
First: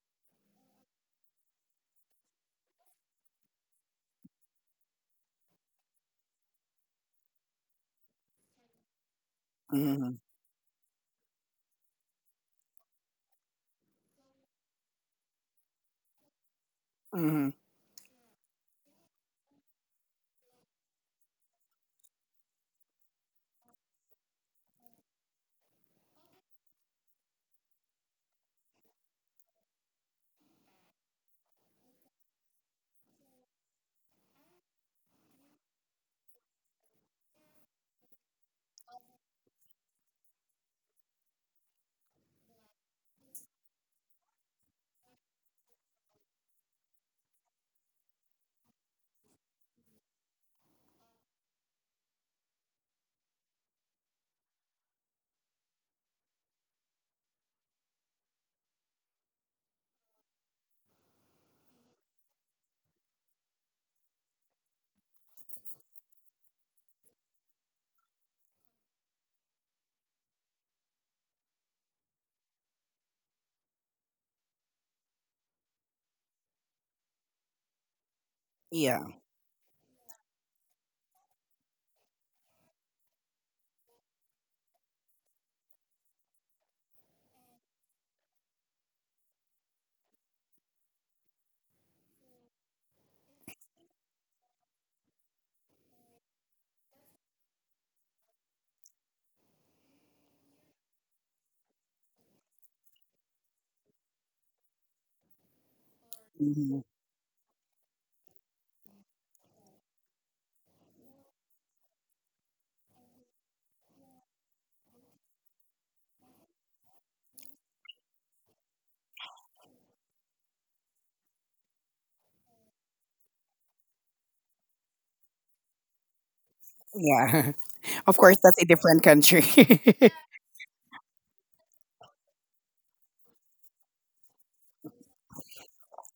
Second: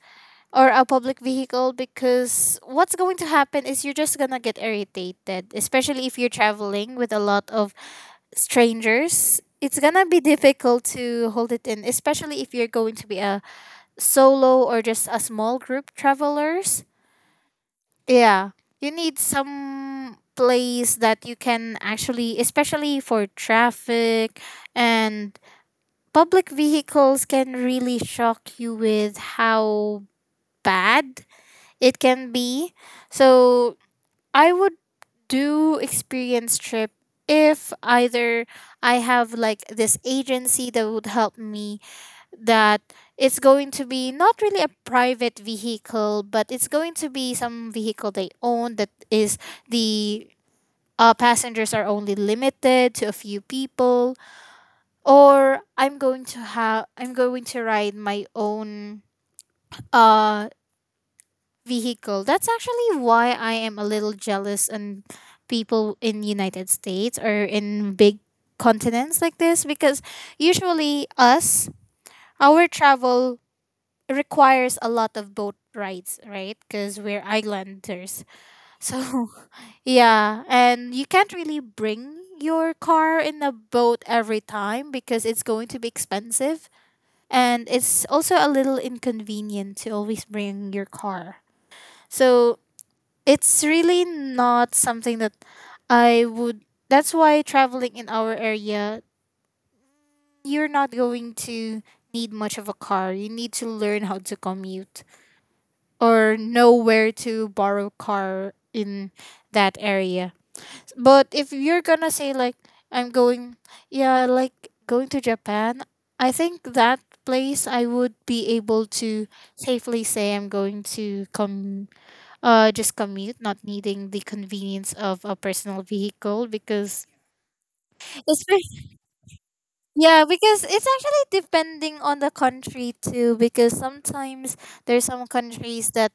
Speaker 2: or a public vehicle, because what's going to happen is you're just going to get irritated, especially if you're traveling with a lot of strangers. It's going to
Speaker 1: Mm,
Speaker 2: be difficult to hold it in, especially if you're going to be a solo or just a small group travelers.
Speaker 1: mm,
Speaker 2: Yeah. You need some place that you can actually, especially for traffic and public vehicles can really shock you with how bad it can be. So I would do experience trip if either I have, like, this agency that would help me, that it's going to be not really a private vehicle, but it's going to be some vehicle they own that is the passengers are only limited to a few people, or I'm going to ride my own uh vehicle. That's actually why I am a little jealous on people in United States or in big continents like this, because usually us, our travel requires a lot of boat rides, right? Because we're islanders.
Speaker 1: yeah.
Speaker 2: So <laughs> yeah, and you can't really bring your car in a boat every time, because it's going to be expensive, and it's also a little inconvenient to always bring your car. So it's really not something that I would. That's why traveling in our area, you're not going to need much of a car. You need to learn how to commute, or know
Speaker 1: Mhm,
Speaker 2: where to borrow car in that area. But if you're gonna say, like, I'm going, yeah, like going to Japan, I think that place I would be able to safely say I'm going to come, just commute, not needing the convenience of a personal vehicle, because,
Speaker 1: yeah. <laughs> Of course,
Speaker 2: It's
Speaker 1: that's a
Speaker 2: very-
Speaker 1: different country. <laughs>
Speaker 2: yeah, because it's actually depending on the country too. Because sometimes there's some countries that,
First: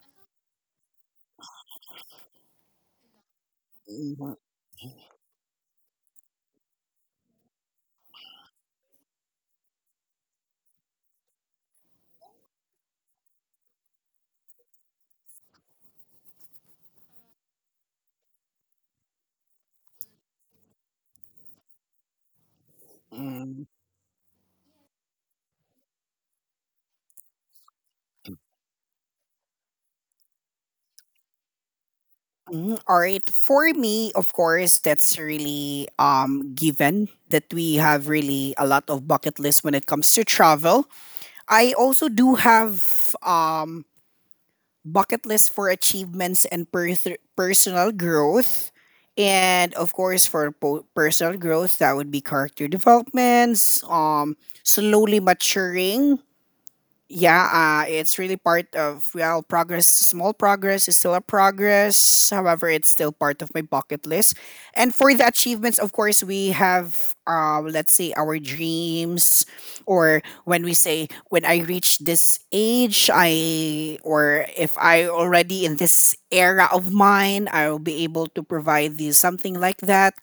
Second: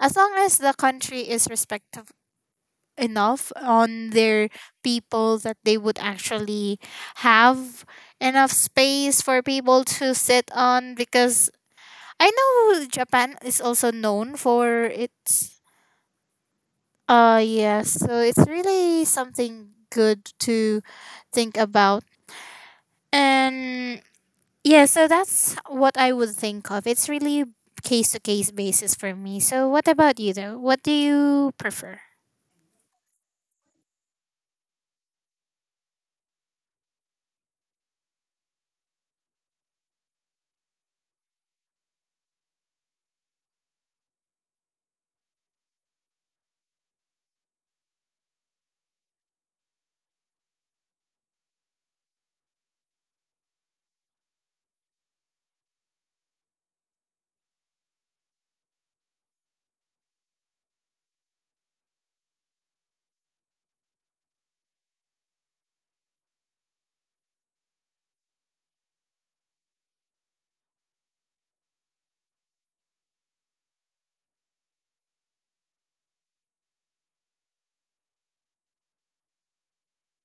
Speaker 2: as long as the country is respectful enough on
Speaker 1: Mhm,
Speaker 2: their people, that they would actually have enough space for people to sit on. Because I know Japan is also known for its, yes, so it's really something good to think about.
Speaker 1: mm.
Speaker 2: And yeah, so that's what I would think of. It's really case to case basis for me. So what about you though? What do you prefer?
Speaker 1: All right. For me, of course, that's really given that we have really a lot of bucket list when it comes to travel. I also do have um bucket list for achievements and personal growth. And of course, for personal growth, that would be character developments, slowly maturing, yeah, it's really part of, well, progress. Small progress is still a progress. However, it's still part of my bucket list. And for the achievements, of course, we have, let's say, our dreams, or when we say, when I reach this age, I, or if I already in this era of mine, I will be able to provide these, something like that.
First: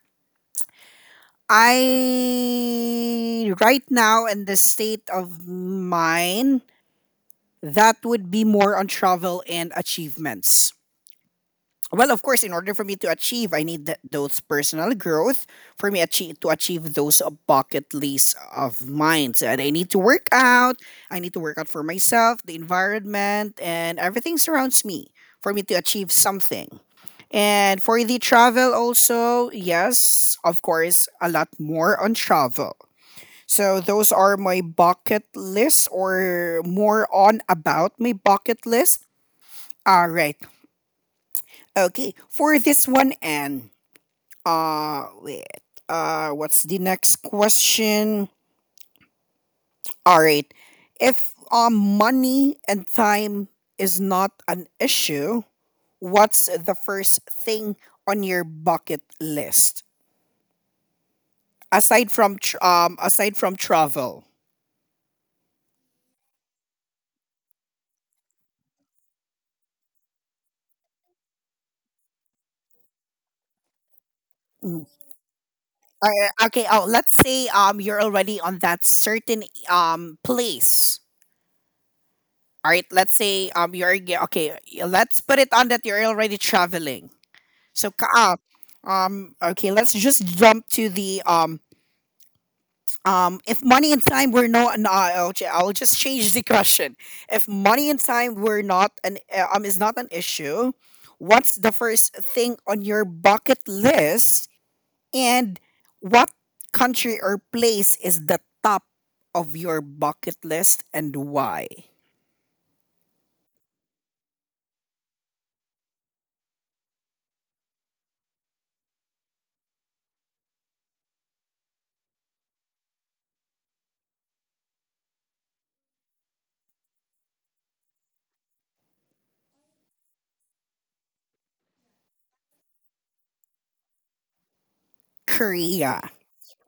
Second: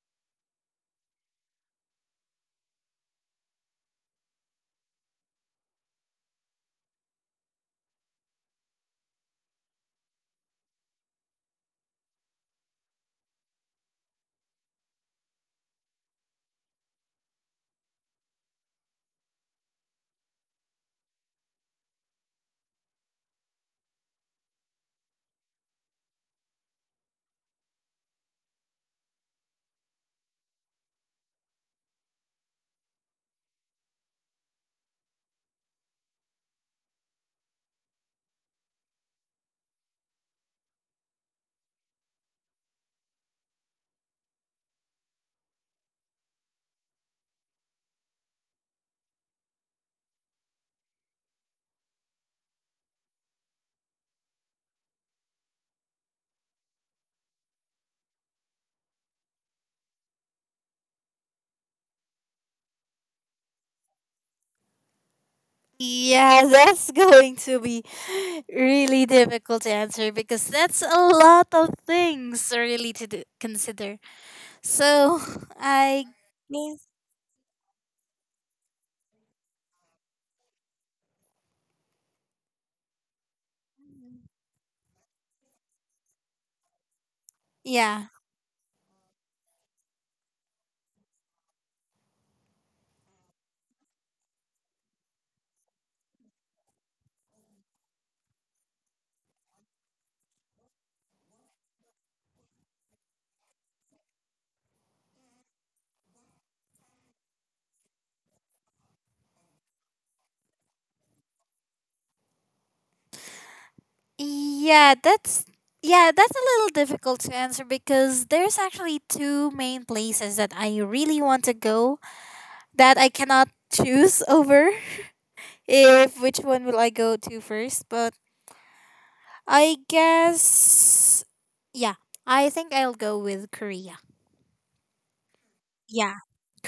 Speaker 1: I right now in the state of mine, that would be more on travel and achievements. Well, of course, in order for me to achieve, I need those personal growth for to achieve those bucket lists of mine. So I need to work out. I need to work out for myself, the environment, and everything surrounds me for me to achieve something. And for the travel, also, yes, of course, a lot more on travel. So those are my bucket list, or more on about my bucket list. All right. Okay. For this one, and wait. What's the next question? All right. If money and time is not an issue, what's the first thing on your bucket list aside from aside from travel?
Speaker 2: Yeah, <laughs> that's going to be really difficult to answer, because that's a lot of things really to do, consider.
Speaker 1: Mm.
Speaker 2: So <laughs> I
Speaker 1: Okay.
Speaker 2: guess
Speaker 1: Oh, let's say you're already on that certain place. All right, let's say you're okay. Let's put it on that you're already traveling. So
Speaker 2: yeah.
Speaker 1: okay, let's just jump to the if money and time were no no, I'll, I'll just change the question. If money and time were not an is not an issue, what's the first thing on your bucket list and what country or place is the top of your bucket list and why?
Speaker 2: Yeah, that's yeah, that's a little difficult to answer because there's actually two main places that I really want to go that I cannot choose <laughs> over if which one will I go to first, but I guess yeah, I think I'll go with Korea.
Speaker 1: Korea.
Speaker 2: Yeah,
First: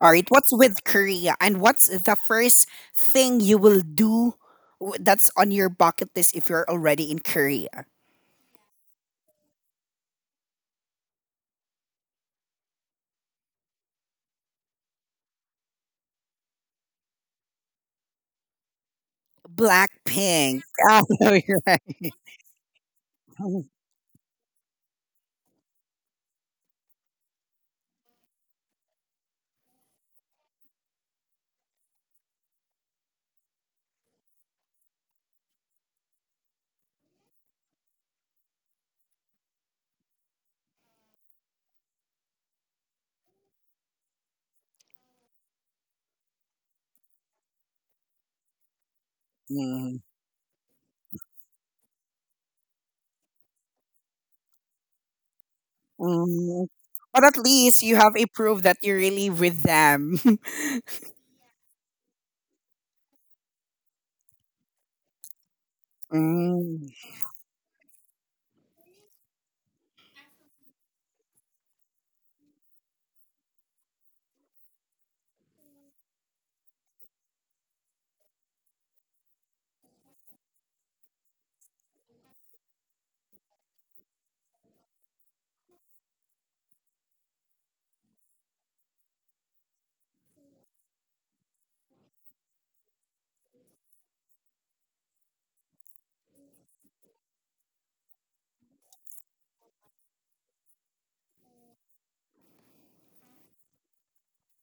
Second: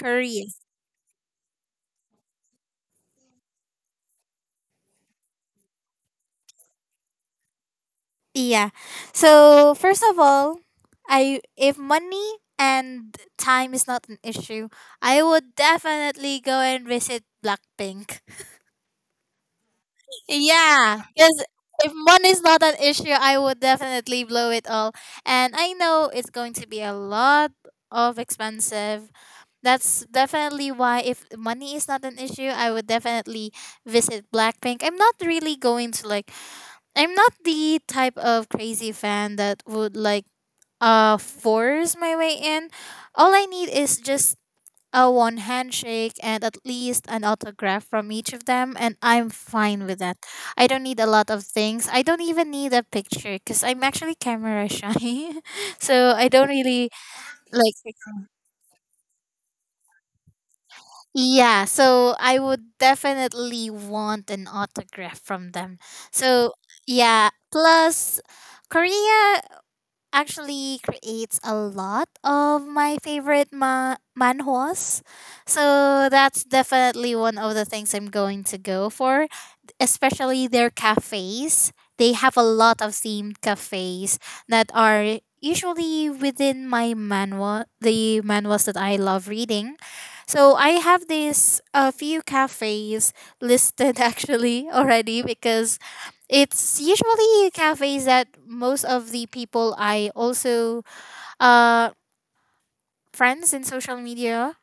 Speaker 1: All right, what's with Korea? And what's the first thing you will do that's on your bucket list if you're already in Korea?
Speaker 2: Yeah. So, first of all, I if money and time is not an issue, I would definitely go and visit Blackpink.
Speaker 1: Blackpink. <laughs>
Speaker 2: Yeah,
Speaker 1: Oh, no,
Speaker 2: because
Speaker 1: you're right.
Speaker 2: if money is not an issue, I would definitely blow it all. And I know it's going to be a lot of expensive. That's definitely why if money is not an issue, I would definitely visit Blackpink. I'm not really going to like I'm not the type of crazy fan that would like force my way in. All I need is just a one handshake and at least an autograph from each of them, and I'm fine with
Speaker 1: Mm,
Speaker 2: that. I don't need a lot of things. I don't even need a picture because I'm actually camera shy. <laughs> So I don't
Speaker 1: mm.
Speaker 2: really
Speaker 1: But at
Speaker 2: like,
Speaker 1: least you have a proof that you're really with them. <laughs>
Speaker 2: yeah, so I would definitely want an autograph from them. So
Speaker 1: Mm.
Speaker 2: yeah, plus Korea actually creates a lot of my favorite manhwas. So that's definitely one of the things I'm going to go for, especially their cafes. They have a lot of themed cafes that are usually within my manual, the manuals that I love reading. So I have this a few cafes listed <laughs> actually already because it's usually cafes that most of the people I also uh friends in social media,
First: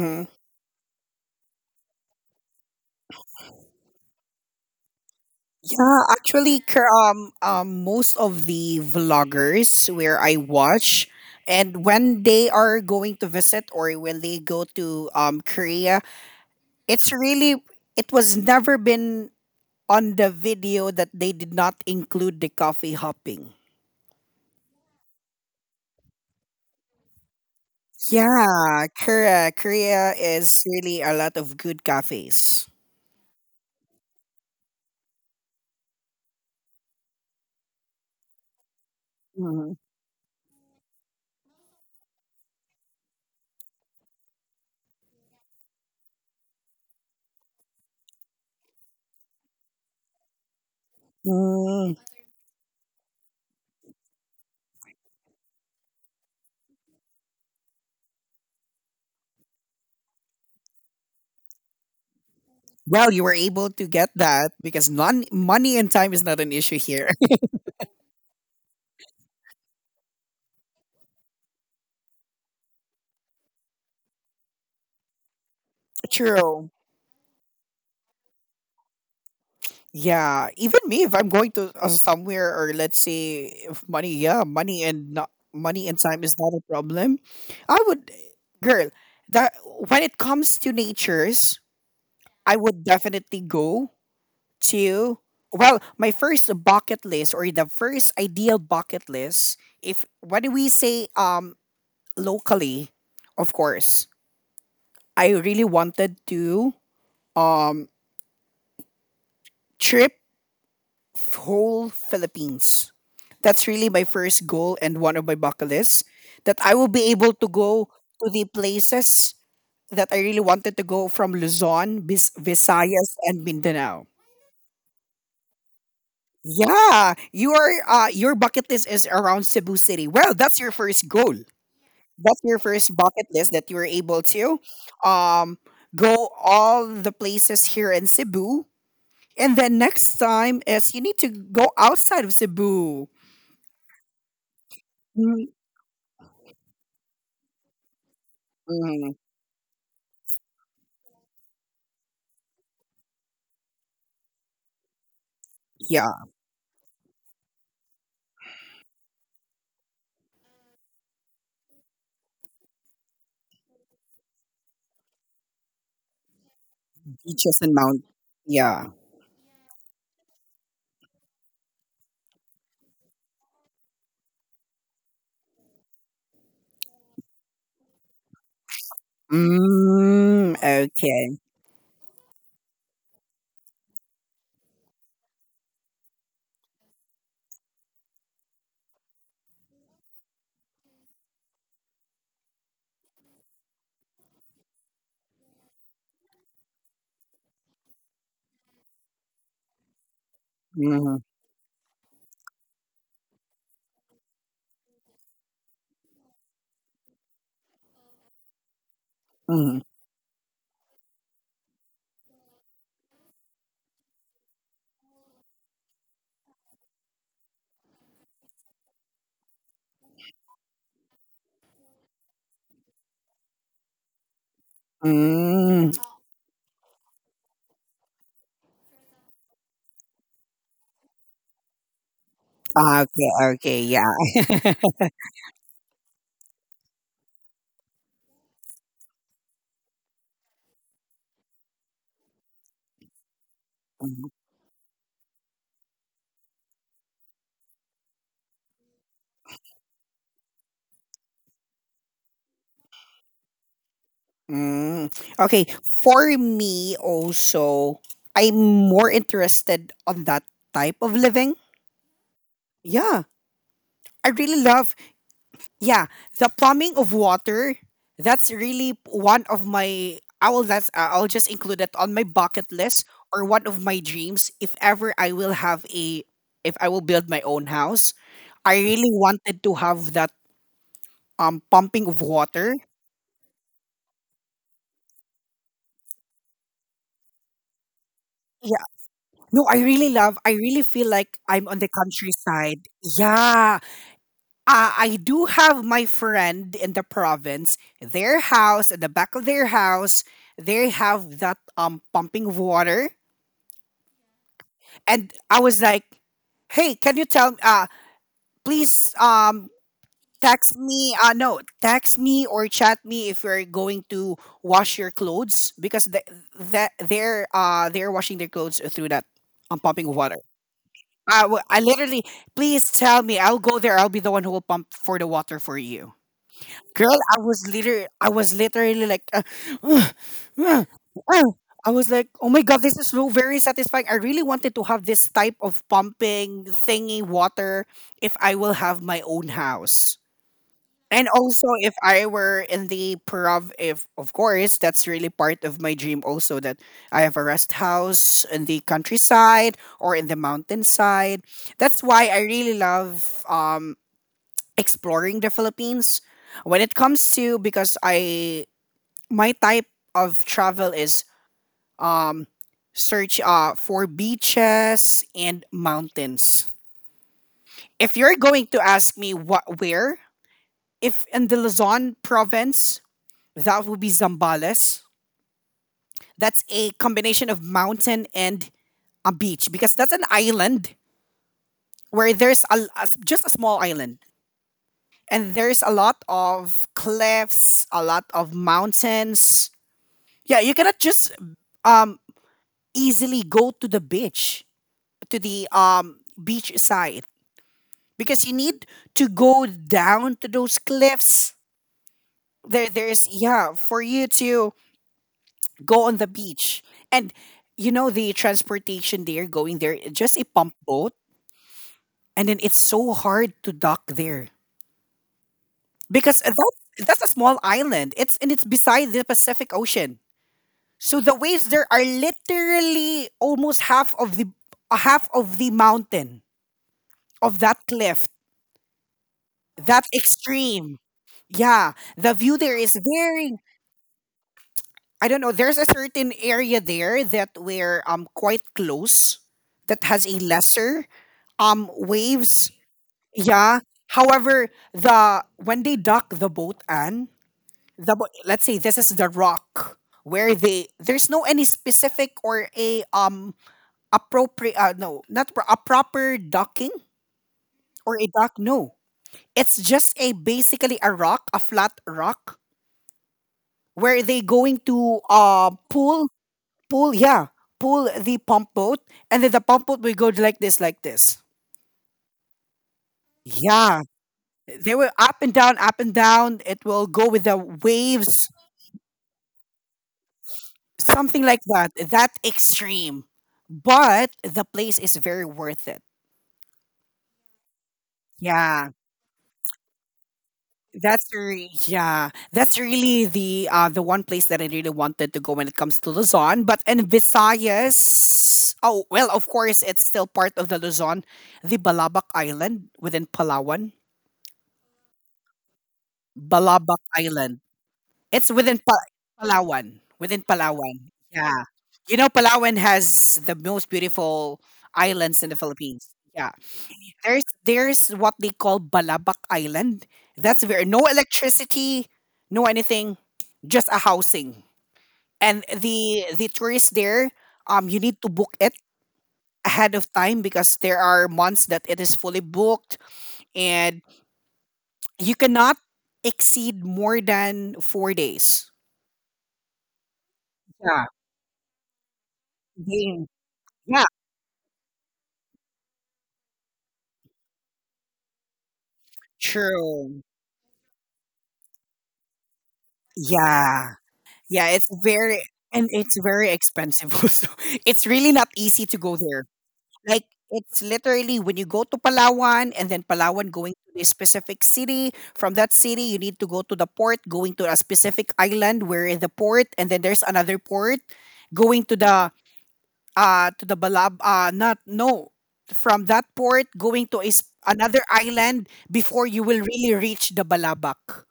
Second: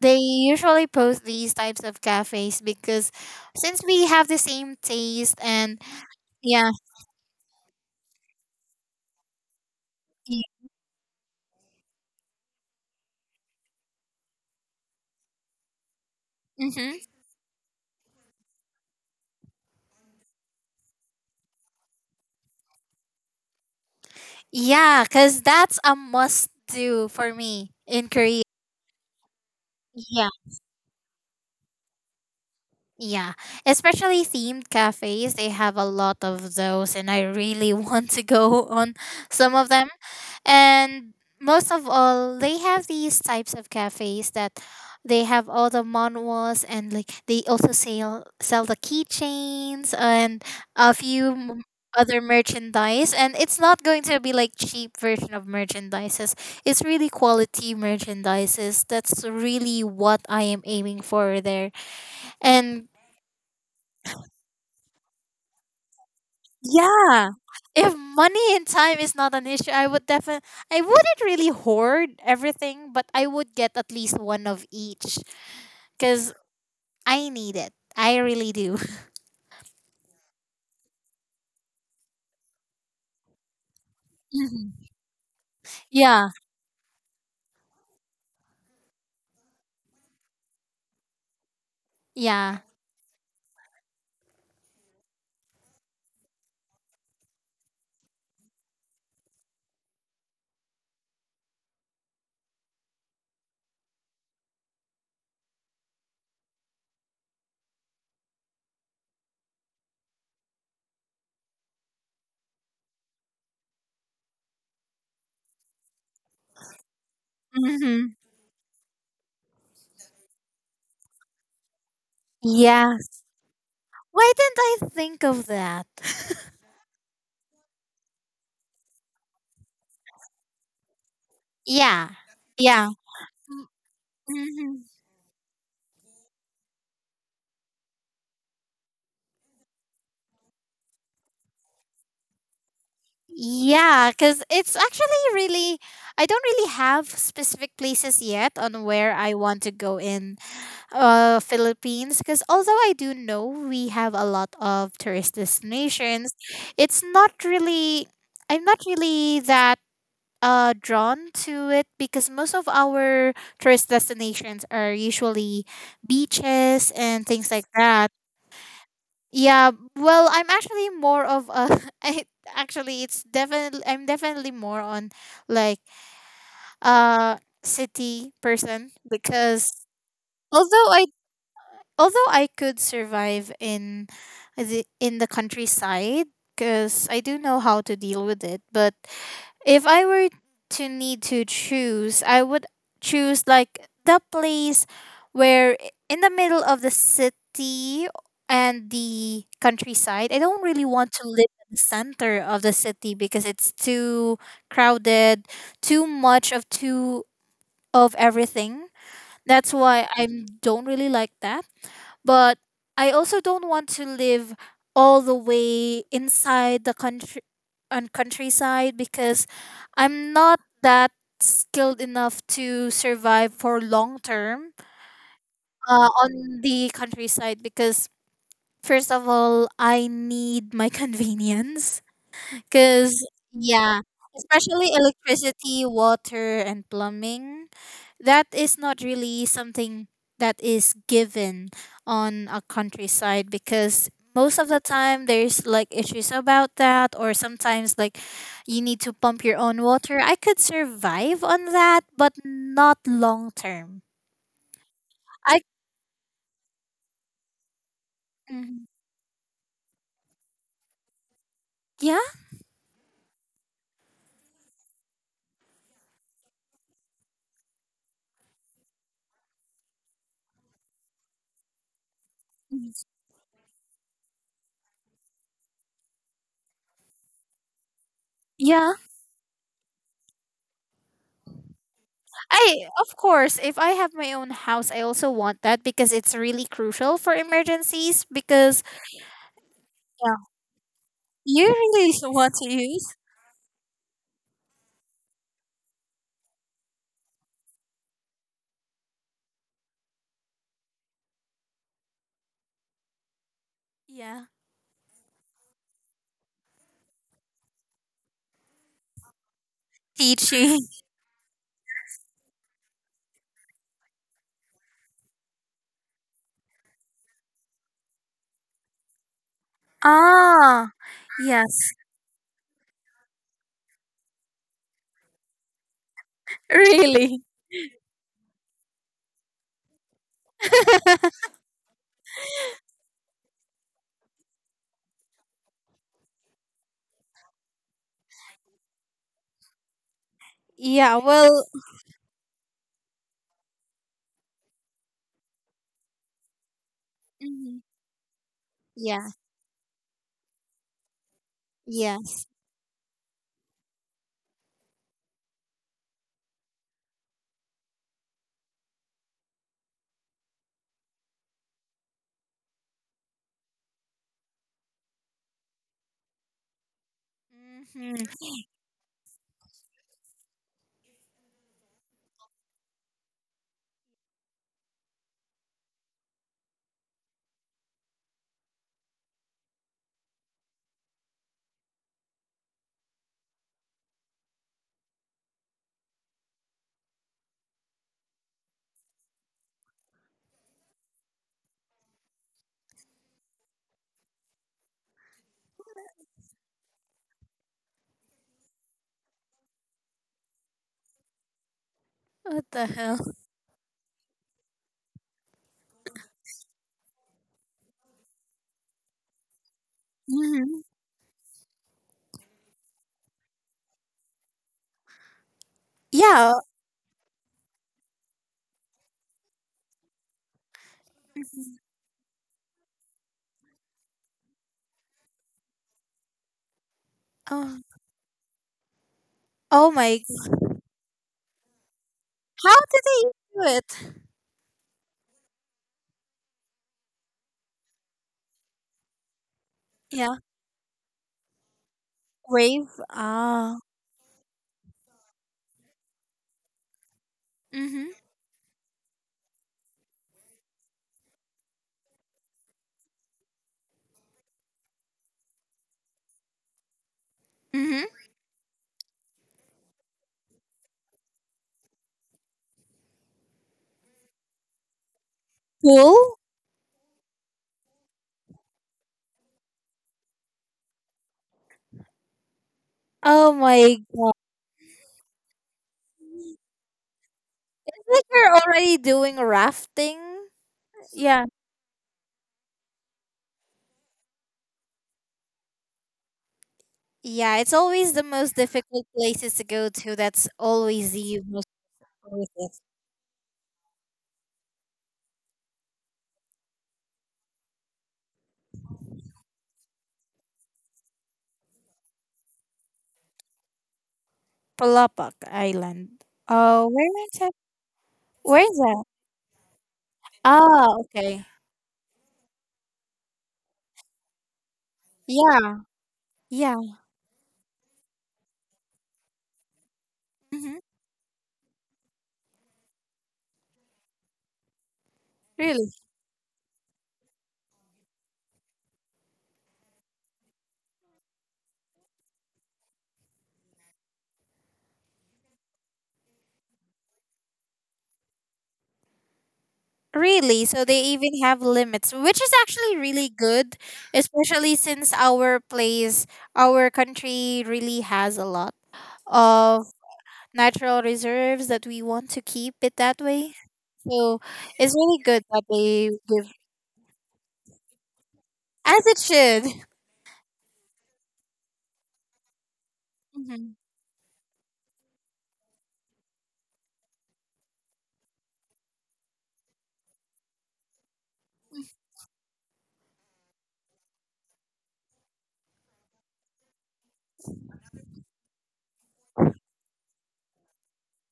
Speaker 2: they usually post these types of cafes because since we have the same taste and
Speaker 1: Yeah, actually,
Speaker 2: yeah.
Speaker 1: most of the vloggers where I watch, and when they are going to visit or when they go to Korea,
Speaker 2: Mm-hmm.
Speaker 1: it's really, it was never been on the video that they did not include the coffee hopping.
Speaker 2: Yeah, because that's a must do for me in Korea.
Speaker 1: Yeah, Korea. Korea is really a lot of good cafes.
Speaker 2: Yeah, especially themed cafes. They have a lot of those, and I really <laughs> want to go on some of
Speaker 1: Mhm.
Speaker 2: them. And most of all, they have these types of cafes that they have all the manuals, and like they also sell the keychains and a few
Speaker 1: Mm.
Speaker 2: other merchandise. And it's not going to be like cheap version of merchandises. It's really quality merchandises. That's really what I am aiming for there. And
Speaker 1: Well, you were able to get that because non money and time is not an issue here.
Speaker 2: yeah. If money and time is not an issue, I would definitely, I wouldn't really hoard everything, but I would get at least one of each
Speaker 1: <laughs>
Speaker 2: cuz
Speaker 1: True.
Speaker 2: I need it. I really do. <laughs>
Speaker 1: Yeah, even me, if I'm going to somewhere, or let's say if money, yeah,
Speaker 2: Mhm.
Speaker 1: money and not money and time
Speaker 2: Yeah.
Speaker 1: is not a problem. I would, girl, that when it comes to natures, I
Speaker 2: Yeah.
Speaker 1: would definitely go to, well, my first bucket list or the first ideal bucket list, if what do we say locally, of course, I really wanted to um trip whole Philippines. That's really my first goal and one of my bucket lists that I will be able to go
Speaker 2: Mhm.
Speaker 1: to the places that I really wanted to go from Luzon,
Speaker 2: Yeah.
Speaker 1: Visayas, and Mindanao.
Speaker 2: Why didn't I think of that? <laughs>
Speaker 1: Yeah, your bucket list is around Cebu City. Well, that's your first goal.
Speaker 2: Yeah.
Speaker 1: That's your
Speaker 2: Yeah.
Speaker 1: first bucket list that you were able to
Speaker 2: Hmm.
Speaker 1: um, go all the places here in Cebu. And then next time is you need to go outside of Cebu.
Speaker 2: Yeah, because it's actually really, I don't really have specific places yet on where
Speaker 1: Mm,
Speaker 2: I want to go in Philippines because although I do know we have a lot of tourist
Speaker 1: yeah,
Speaker 2: destinations, it's not really, I'm not really that drawn to it because most of our tourist destinations are usually beaches and things
Speaker 1: beaches
Speaker 2: like
Speaker 1: and mount,
Speaker 2: that.
Speaker 1: yeah.
Speaker 2: Yeah, well, I'm actually more of a <laughs> I'm definitely more on like uh city person because
Speaker 1: Mm,
Speaker 2: although I
Speaker 1: okay.
Speaker 2: although I could survive in the countryside because I do know how to deal with it, but if I were to need to choose, I would choose like the place where in the middle of the city and the countryside. I don't really want
Speaker 1: Mhm,
Speaker 2: to live in the center of the city because it's too crowded, too much of, too of everything. That's
Speaker 1: mhm,
Speaker 2: why I don't really like that, but I also don't want to live all the way inside the country on countryside because I'm not that skilled enough to survive for long term
Speaker 1: mm.
Speaker 2: on the countryside because first of all I need my <laughs> convenience
Speaker 1: Ah,
Speaker 2: because,
Speaker 1: okay, okay,
Speaker 2: yeah,
Speaker 1: yeah.
Speaker 2: especially
Speaker 1: <laughs>
Speaker 2: electricity, water, and plumbing, that is not really something that is given on a countryside because
Speaker 1: Mhm,
Speaker 2: most of the time there's like issues about that or sometimes like you need to pump your own water. I could survive on that but not long term.
Speaker 1: mm.
Speaker 2: I.
Speaker 1: Okay, for me also, I'm
Speaker 2: Mhm.
Speaker 1: more interested on that type of living.
Speaker 2: Yeah.
Speaker 1: Yeah, I really love, yeah, the plumbing of water, that's really one of my, I will, that's I'll just include it on my bucket list
Speaker 2: Mm-hmm.
Speaker 1: or one of my dreams if ever I will have a, if I will build my own house. I
Speaker 2: Yeah.
Speaker 1: really wanted to have that pumping of water.
Speaker 2: I, of course, if I have my own house, I also want that because it's really crucial for emergencies because
Speaker 1: Yeah. No, I really
Speaker 2: yeah.
Speaker 1: love, I really feel like
Speaker 2: You
Speaker 1: I'm on the
Speaker 2: really <laughs> want to
Speaker 1: countryside.
Speaker 2: use,
Speaker 1: Yeah. I do have my friend in the province, their house, at the back of their house, they have that pumping of water,
Speaker 2: yeah,
Speaker 1: and I was like, "Hey, can you tell? Please, text
Speaker 2: teaching. <laughs>
Speaker 1: me. No, text me or chat me if you're going to wash your clothes because the, that they're washing their clothes through that pumping of water.
Speaker 2: Ah,
Speaker 1: I, I
Speaker 2: yes,
Speaker 1: literally, please tell me. I'll go there. I'll be the one who will pump for the water for you. Girl,
Speaker 2: really.
Speaker 1: I was literally like, "Ugh, ugh,
Speaker 2: <laughs>
Speaker 1: ugh." I was like, oh my god, this is so very satisfying. I really wanted to have this type of pumping thingy water if I will have my own house.
Speaker 2: Yeah.
Speaker 1: And
Speaker 2: Well.
Speaker 1: also, if I were in the prov, if, of course, that's really part of my dream. Also, that I have a rest
Speaker 2: Mhm.
Speaker 1: house in the
Speaker 2: Yeah.
Speaker 1: countryside or in the mountainside. That's
Speaker 2: Yeah.
Speaker 1: why I really love exploring the Philippines. When it comes to, because I, my type of travel is um search for beaches and mountains. If
Speaker 2: Hmm.
Speaker 1: you're going to ask me what, where, if in the Luzon province, that would be Zambales. That's a combination of mountain and a beach because that's an island where there's a just a small island and there's a lot of cliffs, a lot of mountains. Yeah, you cannot just um easily go to the beach, to the beach side, because you need to go down to those cliffs.
Speaker 2: What the
Speaker 1: There there's,
Speaker 2: hell?
Speaker 1: yeah, for you to go on the beach. And you know the transportation there, going there, just a pump
Speaker 2: Hmm.
Speaker 1: boat, and then it's so hard to dock there because
Speaker 2: Yeah.
Speaker 1: that's a small island. It's, and it's beside the Pacific Ocean. So the waves there are literally almost half of the mountain of that
Speaker 2: Oh,
Speaker 1: cliff,
Speaker 2: oh
Speaker 1: that
Speaker 2: my.
Speaker 1: extreme. Yeah, the view
Speaker 2: How
Speaker 1: there is
Speaker 2: do they
Speaker 1: very.
Speaker 2: do it?
Speaker 1: I don't know. There's a certain area there that we're quite close, that has a
Speaker 2: Yeah.
Speaker 1: lesser waves.
Speaker 2: Wave. Ah.
Speaker 1: Yeah. However, the when they dock the boat, and
Speaker 2: Mm-hmm.
Speaker 1: let's say this is the rock where they, there's no any specific or a appropriate, no not pro- a proper docking
Speaker 2: Mm-hmm.
Speaker 1: or a dock, no, it's just a basically a rock, a flat rock, where they going to
Speaker 2: Pool.
Speaker 1: pull yeah pull the pump boat, and then the pump boat will go like this,
Speaker 2: Oh my
Speaker 1: yeah,
Speaker 2: god.
Speaker 1: they will up and down, up and down, it will go with the
Speaker 2: Like
Speaker 1: waves,
Speaker 2: we're already doing rafting.
Speaker 1: something
Speaker 2: Yeah.
Speaker 1: like that, that extreme, but the place is very worth it,
Speaker 2: Yeah, it's always the most
Speaker 1: yeah.
Speaker 2: difficult places to go to. That's always
Speaker 1: That's
Speaker 2: the most
Speaker 1: really, yeah. That's
Speaker 2: places.
Speaker 1: really the one place that I really wanted to go when it comes to Luzon. But in Visayas, oh well, of course it's still part of the Luzon, the Balabac Island within Palawan.
Speaker 2: Palapok Island. Oh,
Speaker 1: Balabac
Speaker 2: where is that?
Speaker 1: Island. It's
Speaker 2: Where is
Speaker 1: within
Speaker 2: that?
Speaker 1: Palawan. Within
Speaker 2: Oh,
Speaker 1: Palawan.
Speaker 2: okay.
Speaker 1: Yeah. You know Palawan has the most beautiful islands in the
Speaker 2: Yeah,
Speaker 1: Philippines. Yeah.
Speaker 2: yeah.
Speaker 1: There's what they call Balabac Island. That's
Speaker 2: Hmm.
Speaker 1: where no electricity, no anything, just a housing. And
Speaker 2: Really,
Speaker 1: the tourists there, you need to book it ahead of time because there are months that it is fully booked, and you cannot exceed more than 4 days.
Speaker 2: really. So they
Speaker 1: Yeah,
Speaker 2: even have limits, which is actually
Speaker 1: they-
Speaker 2: really good,
Speaker 1: yeah,
Speaker 2: especially since our place, our country, really has a lot of
Speaker 1: true.
Speaker 2: natural reserves that we want to keep it that way.
Speaker 1: Yeah,
Speaker 2: So
Speaker 1: yeah. It's
Speaker 2: it's really
Speaker 1: very,
Speaker 2: good that
Speaker 1: and
Speaker 2: they
Speaker 1: it's very
Speaker 2: give,
Speaker 1: expensive. <laughs> Also, it's really not easy to
Speaker 2: as
Speaker 1: go
Speaker 2: it
Speaker 1: there.
Speaker 2: should.
Speaker 1: Like, it's literally when you go to Palawan, and then Palawan going
Speaker 2: Mhm.
Speaker 1: to a specific city. From that city, you need to go to the port, going to a specific island where in the port, and then there's another port going to the Balab not no from that port going to is another island before you will really reach the Balabac.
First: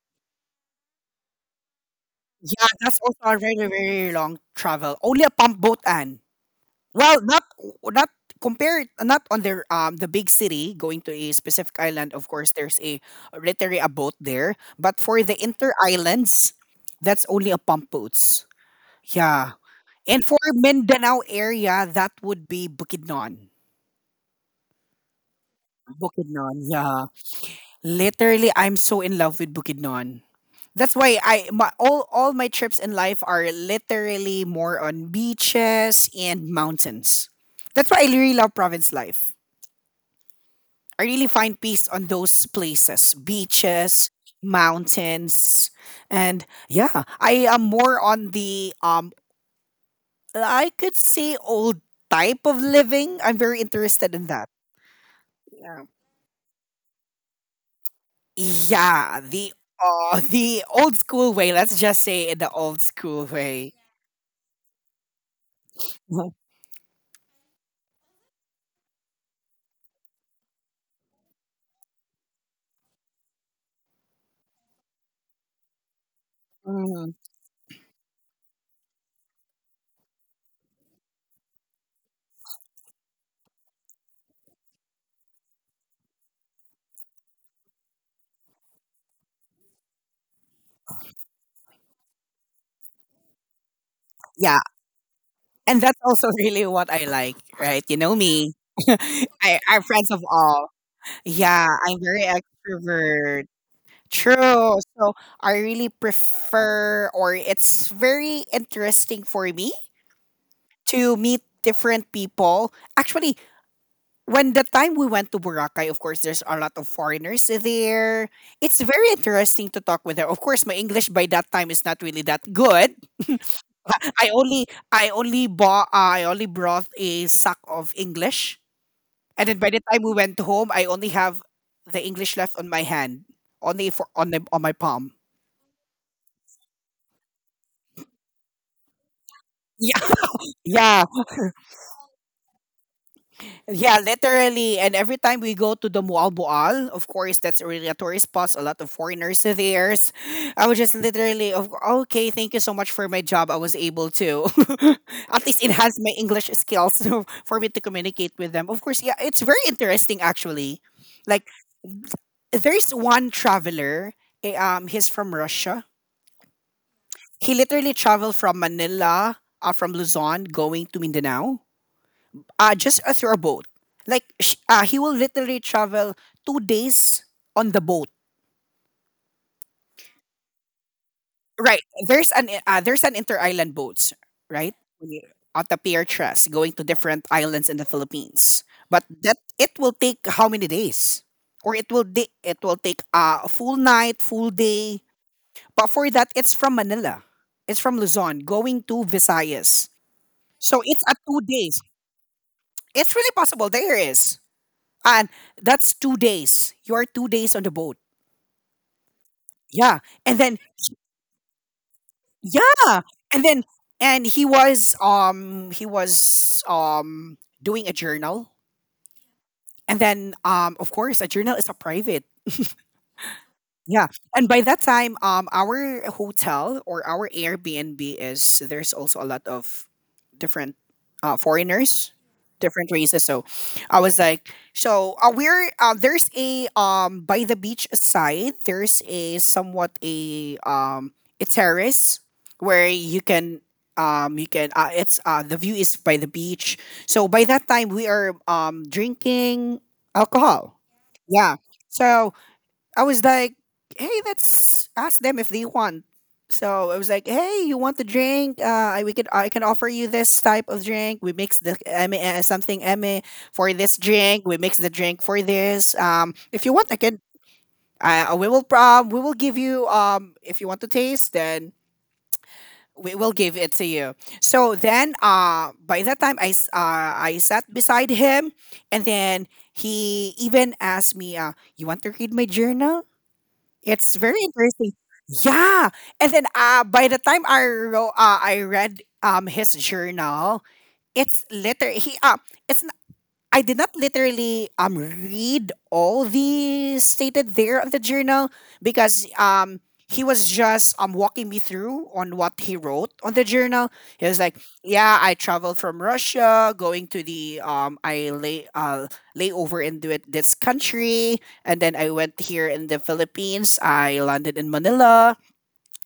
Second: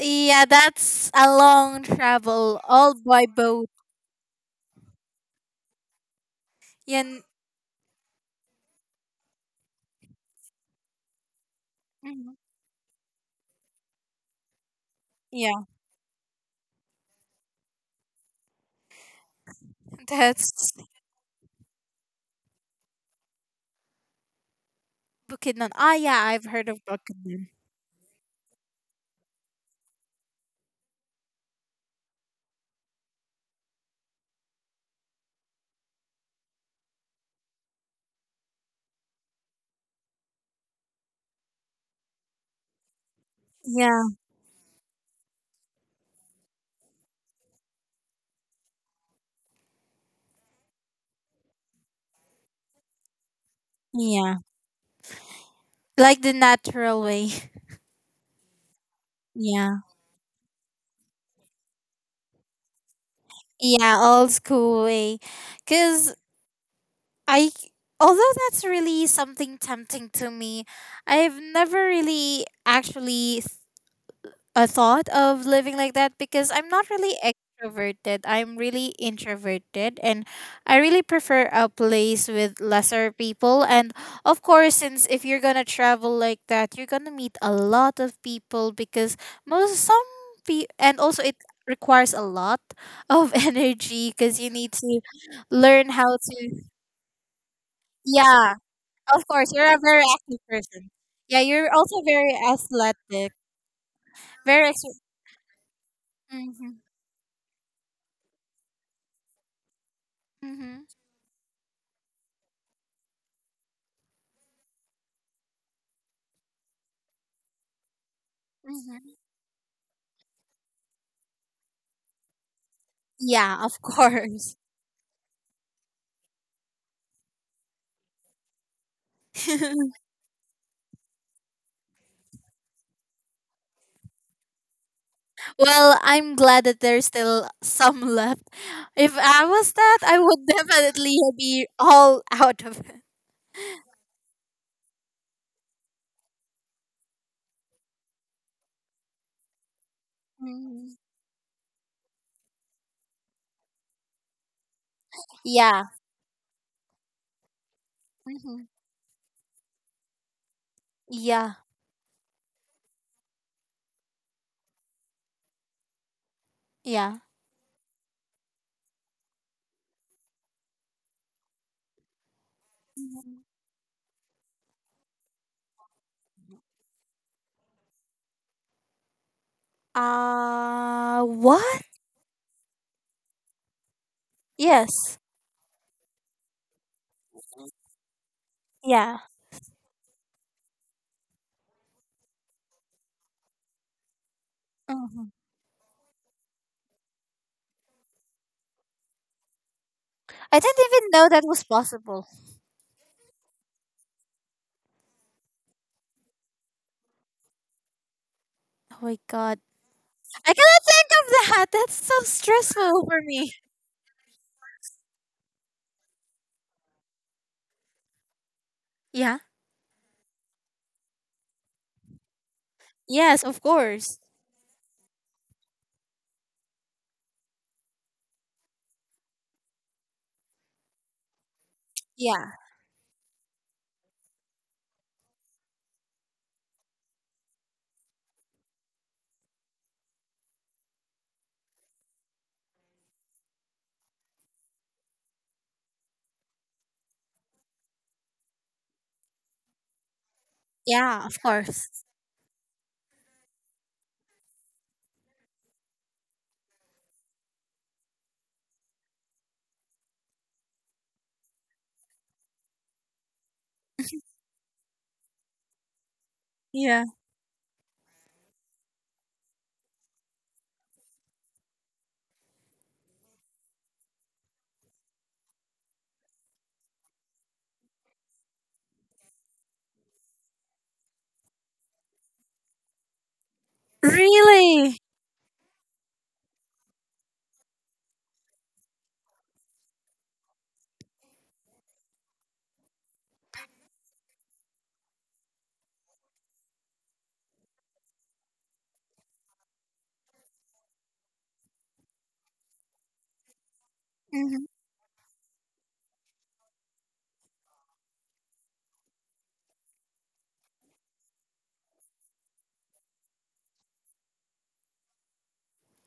Speaker 2: Yeah, that's a long travel,
Speaker 1: Yeah,
Speaker 2: all
Speaker 1: that's
Speaker 2: by
Speaker 1: also a very,
Speaker 2: boat.
Speaker 1: very long travel. Only a pump boat, Anne.
Speaker 2: Yeah,
Speaker 1: Well,
Speaker 2: n-
Speaker 1: not compare it not on their the big city going to a specific island. Of
Speaker 2: mhm.
Speaker 1: course, there's a literally a boat there, but for the
Speaker 2: Yeah,
Speaker 1: inter islands, that's only a pump boats. Yeah,
Speaker 2: <laughs>
Speaker 1: and for
Speaker 2: that's
Speaker 1: Mindanao area, that would be Bukidnon.
Speaker 2: Bukidnon. Ah, yeah, I've
Speaker 1: Bukidnon,
Speaker 2: heard of
Speaker 1: yeah.
Speaker 2: Bukidnon.
Speaker 1: Literally, I'm so in love with Bukidnon. That's why I my, all my trips in life are literally more on beaches and mountains. That's why I really love province life. I really find peace on those places,
Speaker 2: Yeah,
Speaker 1: beaches, mountains, and yeah, I am more on the I could say old type of living. I'm very interested in
Speaker 2: yeah,
Speaker 1: that. Yeah.
Speaker 2: like the natural way.
Speaker 1: Yeah,
Speaker 2: Yeah,
Speaker 1: the old school way. Let's just say the old school way. <laughs>
Speaker 2: yeah, old school way. Cause
Speaker 1: Mhm.
Speaker 2: I, although that's really something tempting to me, I've never really actually a thought of living like that because I'm not
Speaker 1: Mhm.
Speaker 2: really extroverted. I'm really introverted and I really prefer a place with lesser people. And of course, since if you're going to travel like that, you're going to meet a lot of people because most some and also it requires a lot of <laughs> energy because you
Speaker 1: Yeah,
Speaker 2: need to
Speaker 1: and
Speaker 2: learn
Speaker 1: that's
Speaker 2: how
Speaker 1: also <laughs>
Speaker 2: to.
Speaker 1: really what I like, right? You know me.
Speaker 2: Yeah,
Speaker 1: <laughs>
Speaker 2: of course
Speaker 1: I,
Speaker 2: you're a
Speaker 1: I'm
Speaker 2: very
Speaker 1: friends of
Speaker 2: active
Speaker 1: all.
Speaker 2: person. Yeah,
Speaker 1: Yeah,
Speaker 2: you're
Speaker 1: I'm
Speaker 2: also
Speaker 1: very
Speaker 2: very athletic.
Speaker 1: extrovert. True.
Speaker 2: Very ex-
Speaker 1: So I really
Speaker 2: Mhm.
Speaker 1: prefer, or it's very interesting for me
Speaker 2: Mhm.
Speaker 1: to meet different people. Actually, when the time we went to Boracay, of course, there's a lot of foreigners there. It's very
Speaker 2: Mhm.
Speaker 1: interesting to talk with them. Of course, my English by that time is not really that good.
Speaker 2: Yeah, of
Speaker 1: <laughs>
Speaker 2: course.
Speaker 1: I only brought a sack of English, and then by the
Speaker 2: <laughs>
Speaker 1: time we went home, I only have the English left on my hand, only for on my palm.
Speaker 2: Well, I'm glad that there's still some left. If I was that,
Speaker 1: Yeah,
Speaker 2: I would
Speaker 1: <laughs>
Speaker 2: <laughs>
Speaker 1: yeah.
Speaker 2: definitely be all out of it.
Speaker 1: Yeah, literally. And every time we go to the Mual Boal, of course, that's really a tourist spot. A lot of foreigners <laughs> are there. I was just
Speaker 2: Mhm.
Speaker 1: literally, of okay, thank you so much for my job. I was able to <laughs> at least
Speaker 2: Yeah.
Speaker 1: enhance my English skills <laughs> for me to communicate with
Speaker 2: Hmm.
Speaker 1: them. Of course, yeah, it's very interesting actually. Like,
Speaker 2: Yeah.
Speaker 1: there's one traveler, he's from Russia.
Speaker 2: Yeah.
Speaker 1: He literally traveled from Manila, from Luzon, going to Mindanao just through a
Speaker 2: Mhm.
Speaker 1: boat. Like he will literally travel 2 days on the boat.
Speaker 2: What?
Speaker 1: Right. There's an inter island boats right. When
Speaker 2: Yes.
Speaker 1: out the pier trust going to different islands in the Philippines. But
Speaker 2: Yeah.
Speaker 1: that it will take how many days? Or it will it will take a full night, full day.
Speaker 2: Mhm.
Speaker 1: But for that, it's from Manila. It's from Luzon going to Visayas.
Speaker 2: I
Speaker 1: So
Speaker 2: didn't
Speaker 1: it's
Speaker 2: even
Speaker 1: a
Speaker 2: know
Speaker 1: two
Speaker 2: that was
Speaker 1: days.
Speaker 2: possible.
Speaker 1: It's really possible. There is. And that's 2 days. You are 2 days on the boat.
Speaker 2: Oh my god.
Speaker 1: Yeah. And
Speaker 2: I
Speaker 1: then
Speaker 2: cannot think of that. That's so
Speaker 1: yeah.
Speaker 2: stressful for
Speaker 1: And
Speaker 2: me.
Speaker 1: then and he was doing a journal.
Speaker 2: Yeah.
Speaker 1: And then of course a journal is a private.
Speaker 2: Yes, of
Speaker 1: Yeah.
Speaker 2: course.
Speaker 1: And by that time, our hotel or our Airbnb is there's also a lot of different foreigners,
Speaker 2: Yeah.
Speaker 1: different races. So I was like, so we're there's a by the beach side there's a somewhat a terrace where you can it's the view is by the beach. So by that time we are drinking alcohol.
Speaker 2: Yeah, of
Speaker 1: Yeah.
Speaker 2: course.
Speaker 1: So I was like, hey, let's ask them if they want. So I was like, hey, you want the drink? We could I can offer you this type of drink. We mix the something eme for this drink. We mix the drink for this. If you want, I
Speaker 2: Yeah.
Speaker 1: can. We will give you if you want to taste then we will give it to you. So then by that time I sat beside him and then he even asked me you want to read my journal? It's very interesting.
Speaker 2: Really?
Speaker 1: Yeah, and then, by the time I read, his journal, it's liter he, it's I did not literally read all the stated there on the journal because he was just walking me through on what he wrote on the journal. He was like,
Speaker 2: Mhm.
Speaker 1: "Yeah, I traveled from Russia, going to the I lay layover in this country, and then I went here in the Philippines. I landed in Manila,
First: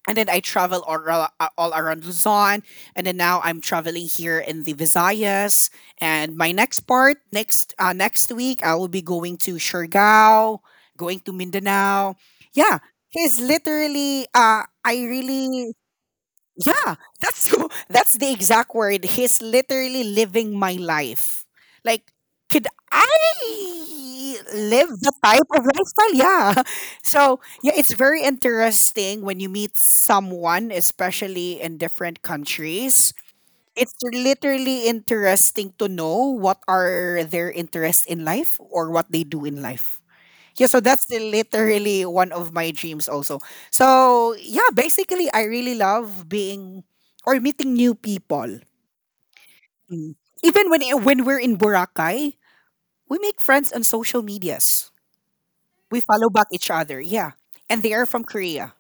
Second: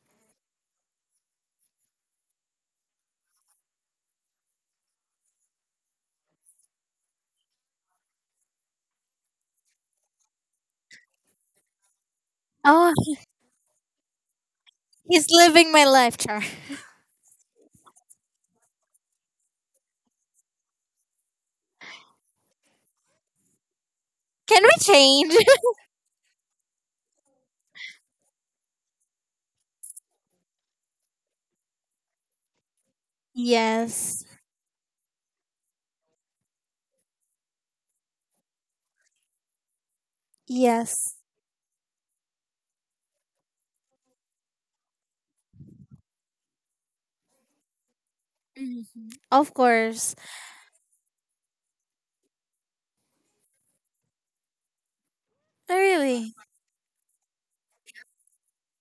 Speaker 1: and then I travel all around Luzon, and then now I'm traveling here in the Visayas. And my next next week, I will be going to Siargao, going to Mindanao. Yeah,
Speaker 2: Oh,
Speaker 1: because literally, I
Speaker 2: he's living
Speaker 1: really
Speaker 2: my life, Char. <laughs>
Speaker 1: yeah, that's <laughs> that's the exact word. He's literally living my life. Like, could I
Speaker 2: Can we
Speaker 1: live the
Speaker 2: change?
Speaker 1: type
Speaker 2: <laughs>
Speaker 1: of lifestyle? Yeah. <laughs> So yeah, it's very interesting when you meet someone, especially in different countries. It's
Speaker 2: Yes.
Speaker 1: literally interesting to know what are their interests in life or what they do in life. Yeah, so that's
Speaker 2: Yes.
Speaker 1: literally one of my dreams also. So yeah, basically I really love being or meeting new people.
Speaker 2: Mhm. Of course.
Speaker 1: Mm. Even when we're in Boracay, we make friends on social medias.
Speaker 2: Oh,
Speaker 1: We follow
Speaker 2: really?
Speaker 1: back each other. Yeah. And they are from Korea.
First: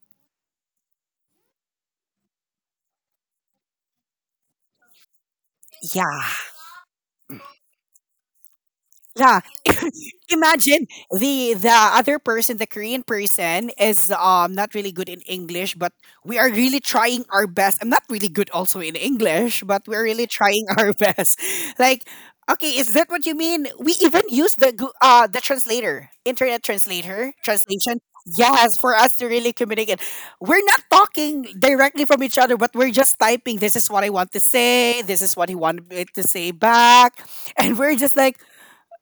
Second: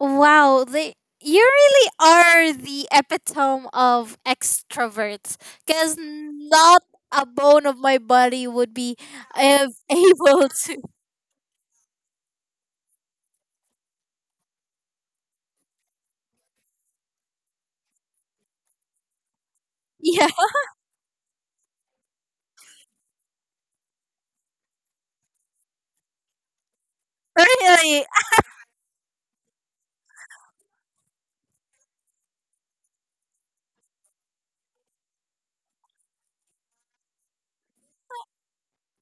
Speaker 2: Wow, they you really are the epitome of extroverts cuz
Speaker 1: Yeah.
Speaker 2: not a bone of my body would be
Speaker 1: Yeah. <coughs>
Speaker 2: <laughs>
Speaker 1: <laughs>
Speaker 2: able to.
Speaker 1: Imagine the other person, the Korean person, is not really good in English, but we are really trying our best. I'm not really good also in English, but we're really
Speaker 2: Yeah.
Speaker 1: trying our <laughs> best. Like, okay, is that what you mean? We even use the the translator, internet translator, translation.
Speaker 2: Really?
Speaker 1: Yes, for us to really communicate. We're not talking directly from each other, but we're just typing, this is what I want to say, this is what he wanted me to say back. And we're just like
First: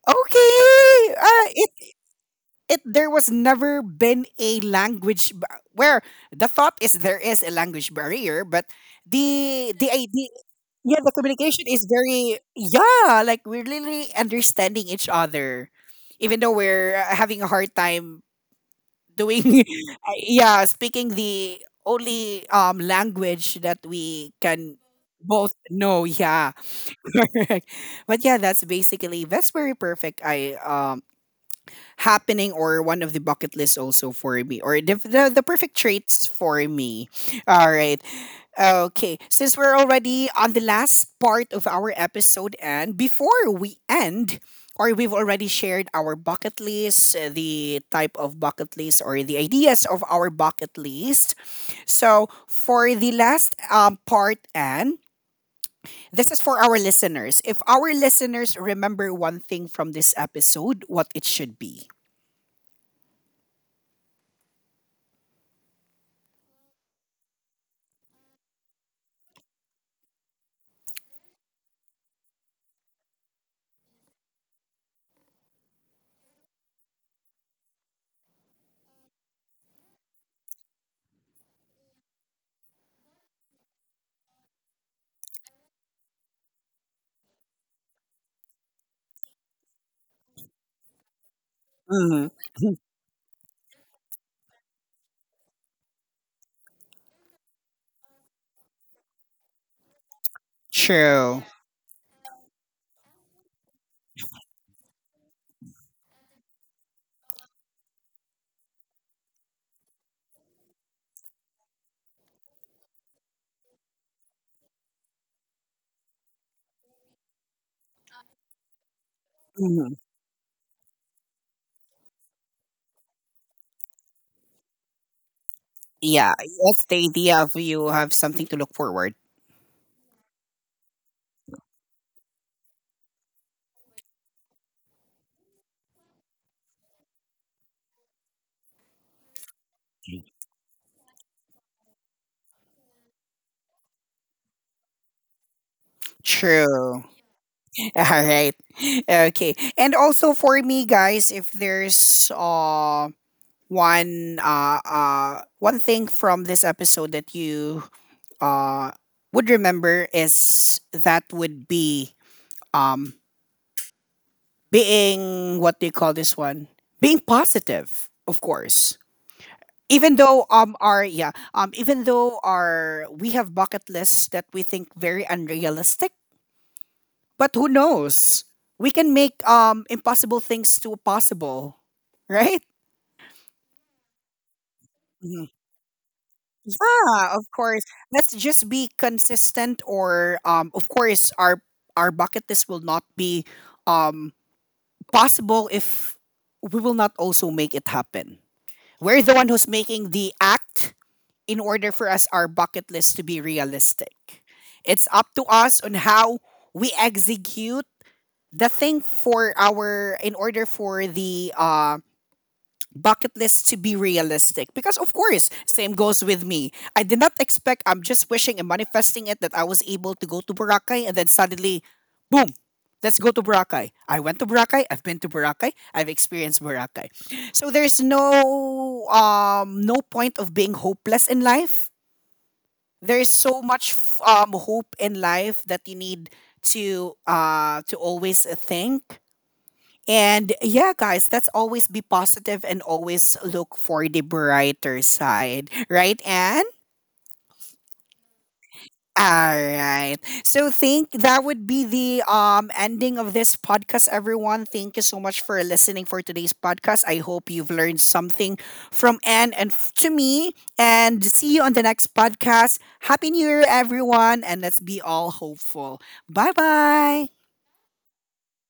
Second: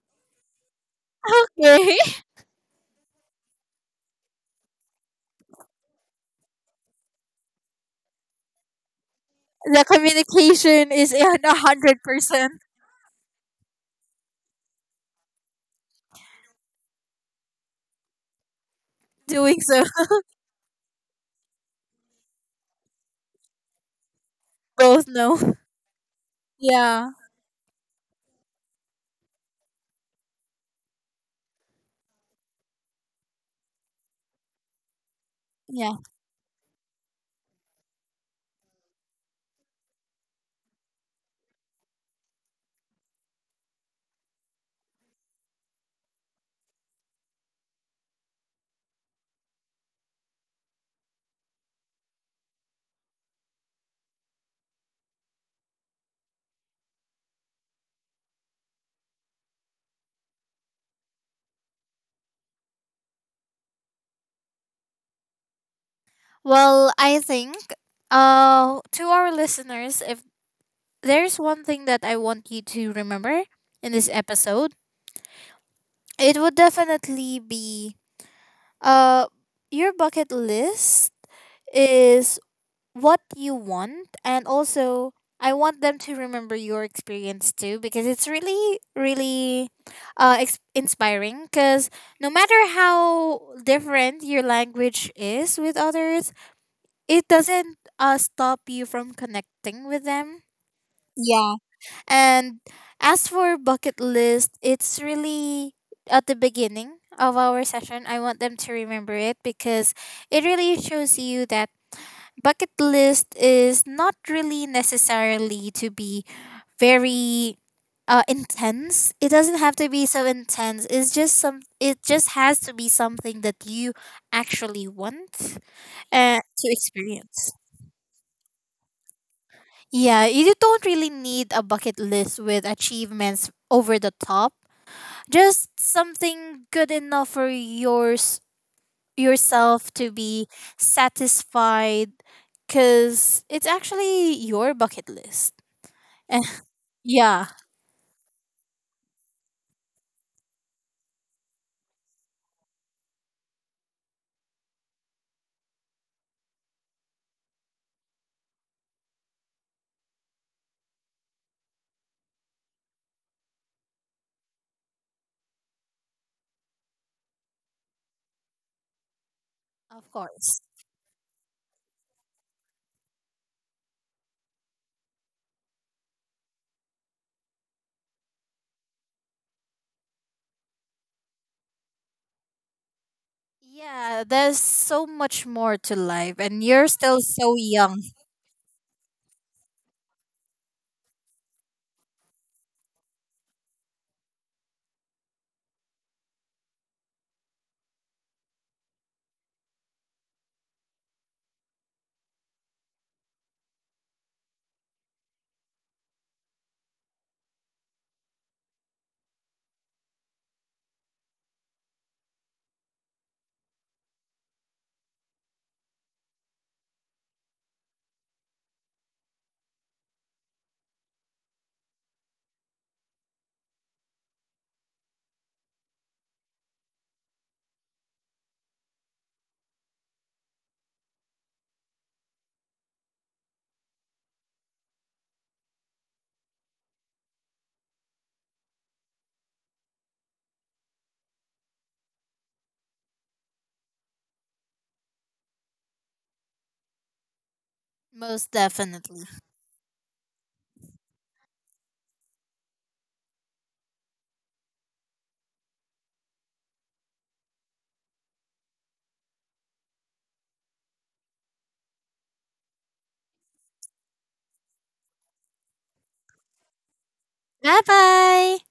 Speaker 1: okay. It
Speaker 2: Okay. <laughs>
Speaker 1: it there was never been a where the thought is there is a language barrier, but the
Speaker 2: The
Speaker 1: the idea,
Speaker 2: communication
Speaker 1: yeah, the
Speaker 2: is in
Speaker 1: communication is very,
Speaker 2: 100%,
Speaker 1: yeah, like we're really understanding each other, even though we're having a hard time doing
Speaker 2: doing so.
Speaker 1: <laughs>
Speaker 2: <laughs>
Speaker 1: yeah, speaking the only language that we can
Speaker 2: Both
Speaker 1: both
Speaker 2: know.
Speaker 1: know. Yeah.
Speaker 2: Yeah.
Speaker 1: <laughs> Correct. But yeah, that's basically that's very perfect. I happening or one of the bucket lists also for me or the perfect
Speaker 2: Yeah.
Speaker 1: traits for me. All right. Okay, since we're already on the last part of our episode and before we end, or we've already shared our bucket list, the type of bucket list or the ideas of our bucket list, so for the last part, and this is for our listeners, if our listeners remember one thing from this episode, what it should be.
Speaker 2: Well, I think to our listeners, if there's one thing that I want you to remember in this episode, it would definitely be uh your bucket list is what you want. And also I want them to remember your experience too because it's really really inspiring cuz
Speaker 1: Mhm.
Speaker 2: no matter
Speaker 1: <laughs>
Speaker 2: how different your language is with others, it doesn't stop you from connecting with them.
Speaker 1: True.
Speaker 2: Yeah. And as for bucket list, it's really at the beginning of our session. I want them to remember it because it really shows you that bucket list is not really necessarily to be very intense. It doesn't have to
Speaker 1: Mhm.
Speaker 2: be so intense. It's just some. It just has to be something that you actually want
Speaker 1: Yeah,
Speaker 2: to
Speaker 1: that's the idea
Speaker 2: experience.
Speaker 1: of you have something to look forward.
Speaker 2: Yeah, you don't really need a bucket list with achievements over the top. Just something good enough for yourself to be satisfied cuz it's actually your bucket list. And <laughs>
Speaker 1: True.
Speaker 2: yeah,
Speaker 1: <laughs> All right. Okay. And also for me, guys, if there's one thing from this episode that you uh would remember, is that would be um being, what do you call this one? Being positive, of course,
Speaker 2: of
Speaker 1: even though
Speaker 2: course.
Speaker 1: our yeah even though our we have bucket lists that we think very unrealistic, but who knows, we can make impossible things to possible, right?
Speaker 2: Yeah, there's so
Speaker 1: Mhm.
Speaker 2: much more to life and you're still
Speaker 1: Yeah, of
Speaker 2: so
Speaker 1: course.
Speaker 2: young.
Speaker 1: Let's just be consistent, or of course our bucket list will not be um possible if we will not also make it happen. We're the one who's making the act in order for us our bucket list to be realistic. It's up to us on how we execute the thing for our in order for the bucket list to be realistic, because of course same goes with me. I did not expect, I'm just wishing and manifesting it, that I was able to go to Boracay, and then suddenly, boom, let's go to Boracay. I went to Boracay, I've been to Boracay, I've experienced Boracay. So there's no no point of being hopeless in life. There's so much hope in life that you need to always think, and yeah guys, let's always be positive and always look for the brighter side, right? And
Speaker 2: Most definitely.
Speaker 1: all right. So think that would be the ending of this podcast, everyone. Thank you so much for listening for today's podcast. I hope you've learned something from Anne and to me, and see you on the next podcast. Happy New Year everyone, and let's be all hopeful. Bye-bye.
Speaker 2: Bye-bye.